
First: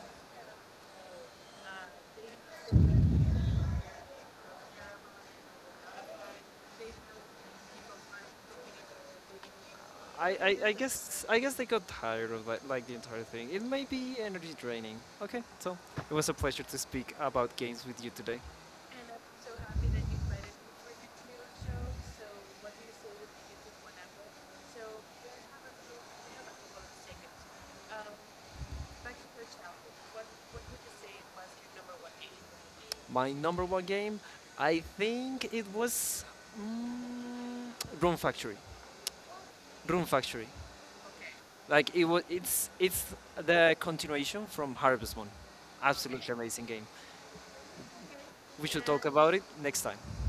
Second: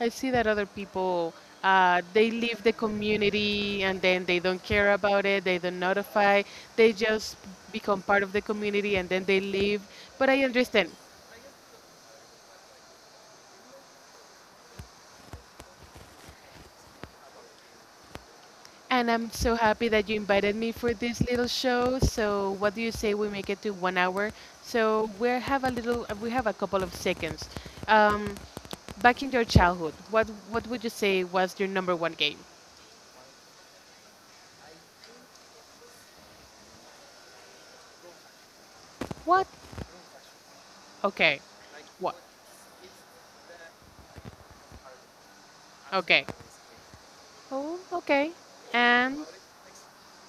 Speaker 2: I see that other people they leave the community and then they don't care about it. They don't notify. They just become part of the community and then they leave.
Speaker 1: I,
Speaker 2: But I
Speaker 1: I, I
Speaker 2: understand,
Speaker 1: guess I guess they got tired of like, the entire thing. It may be energy draining. Okay, so it was a pleasure to speak about games with you today.
Speaker 2: and I'm so happy that you invited me for this little show. So what do you say we make it to 1 hour? So we have a little. We have a couple of seconds. Um, Back in your childhood, what would you say was your number one game?
Speaker 1: My number one game, I think it was mm, Rune Factory.
Speaker 2: What?
Speaker 1: Room Factory.
Speaker 2: Okay.
Speaker 1: Like it
Speaker 2: What?
Speaker 1: was, it's the continuation from Harvest Moon.
Speaker 2: Okay.
Speaker 1: Absolutely amazing game.
Speaker 2: Oh, okay.
Speaker 1: We should talk
Speaker 2: And
Speaker 1: about it next time.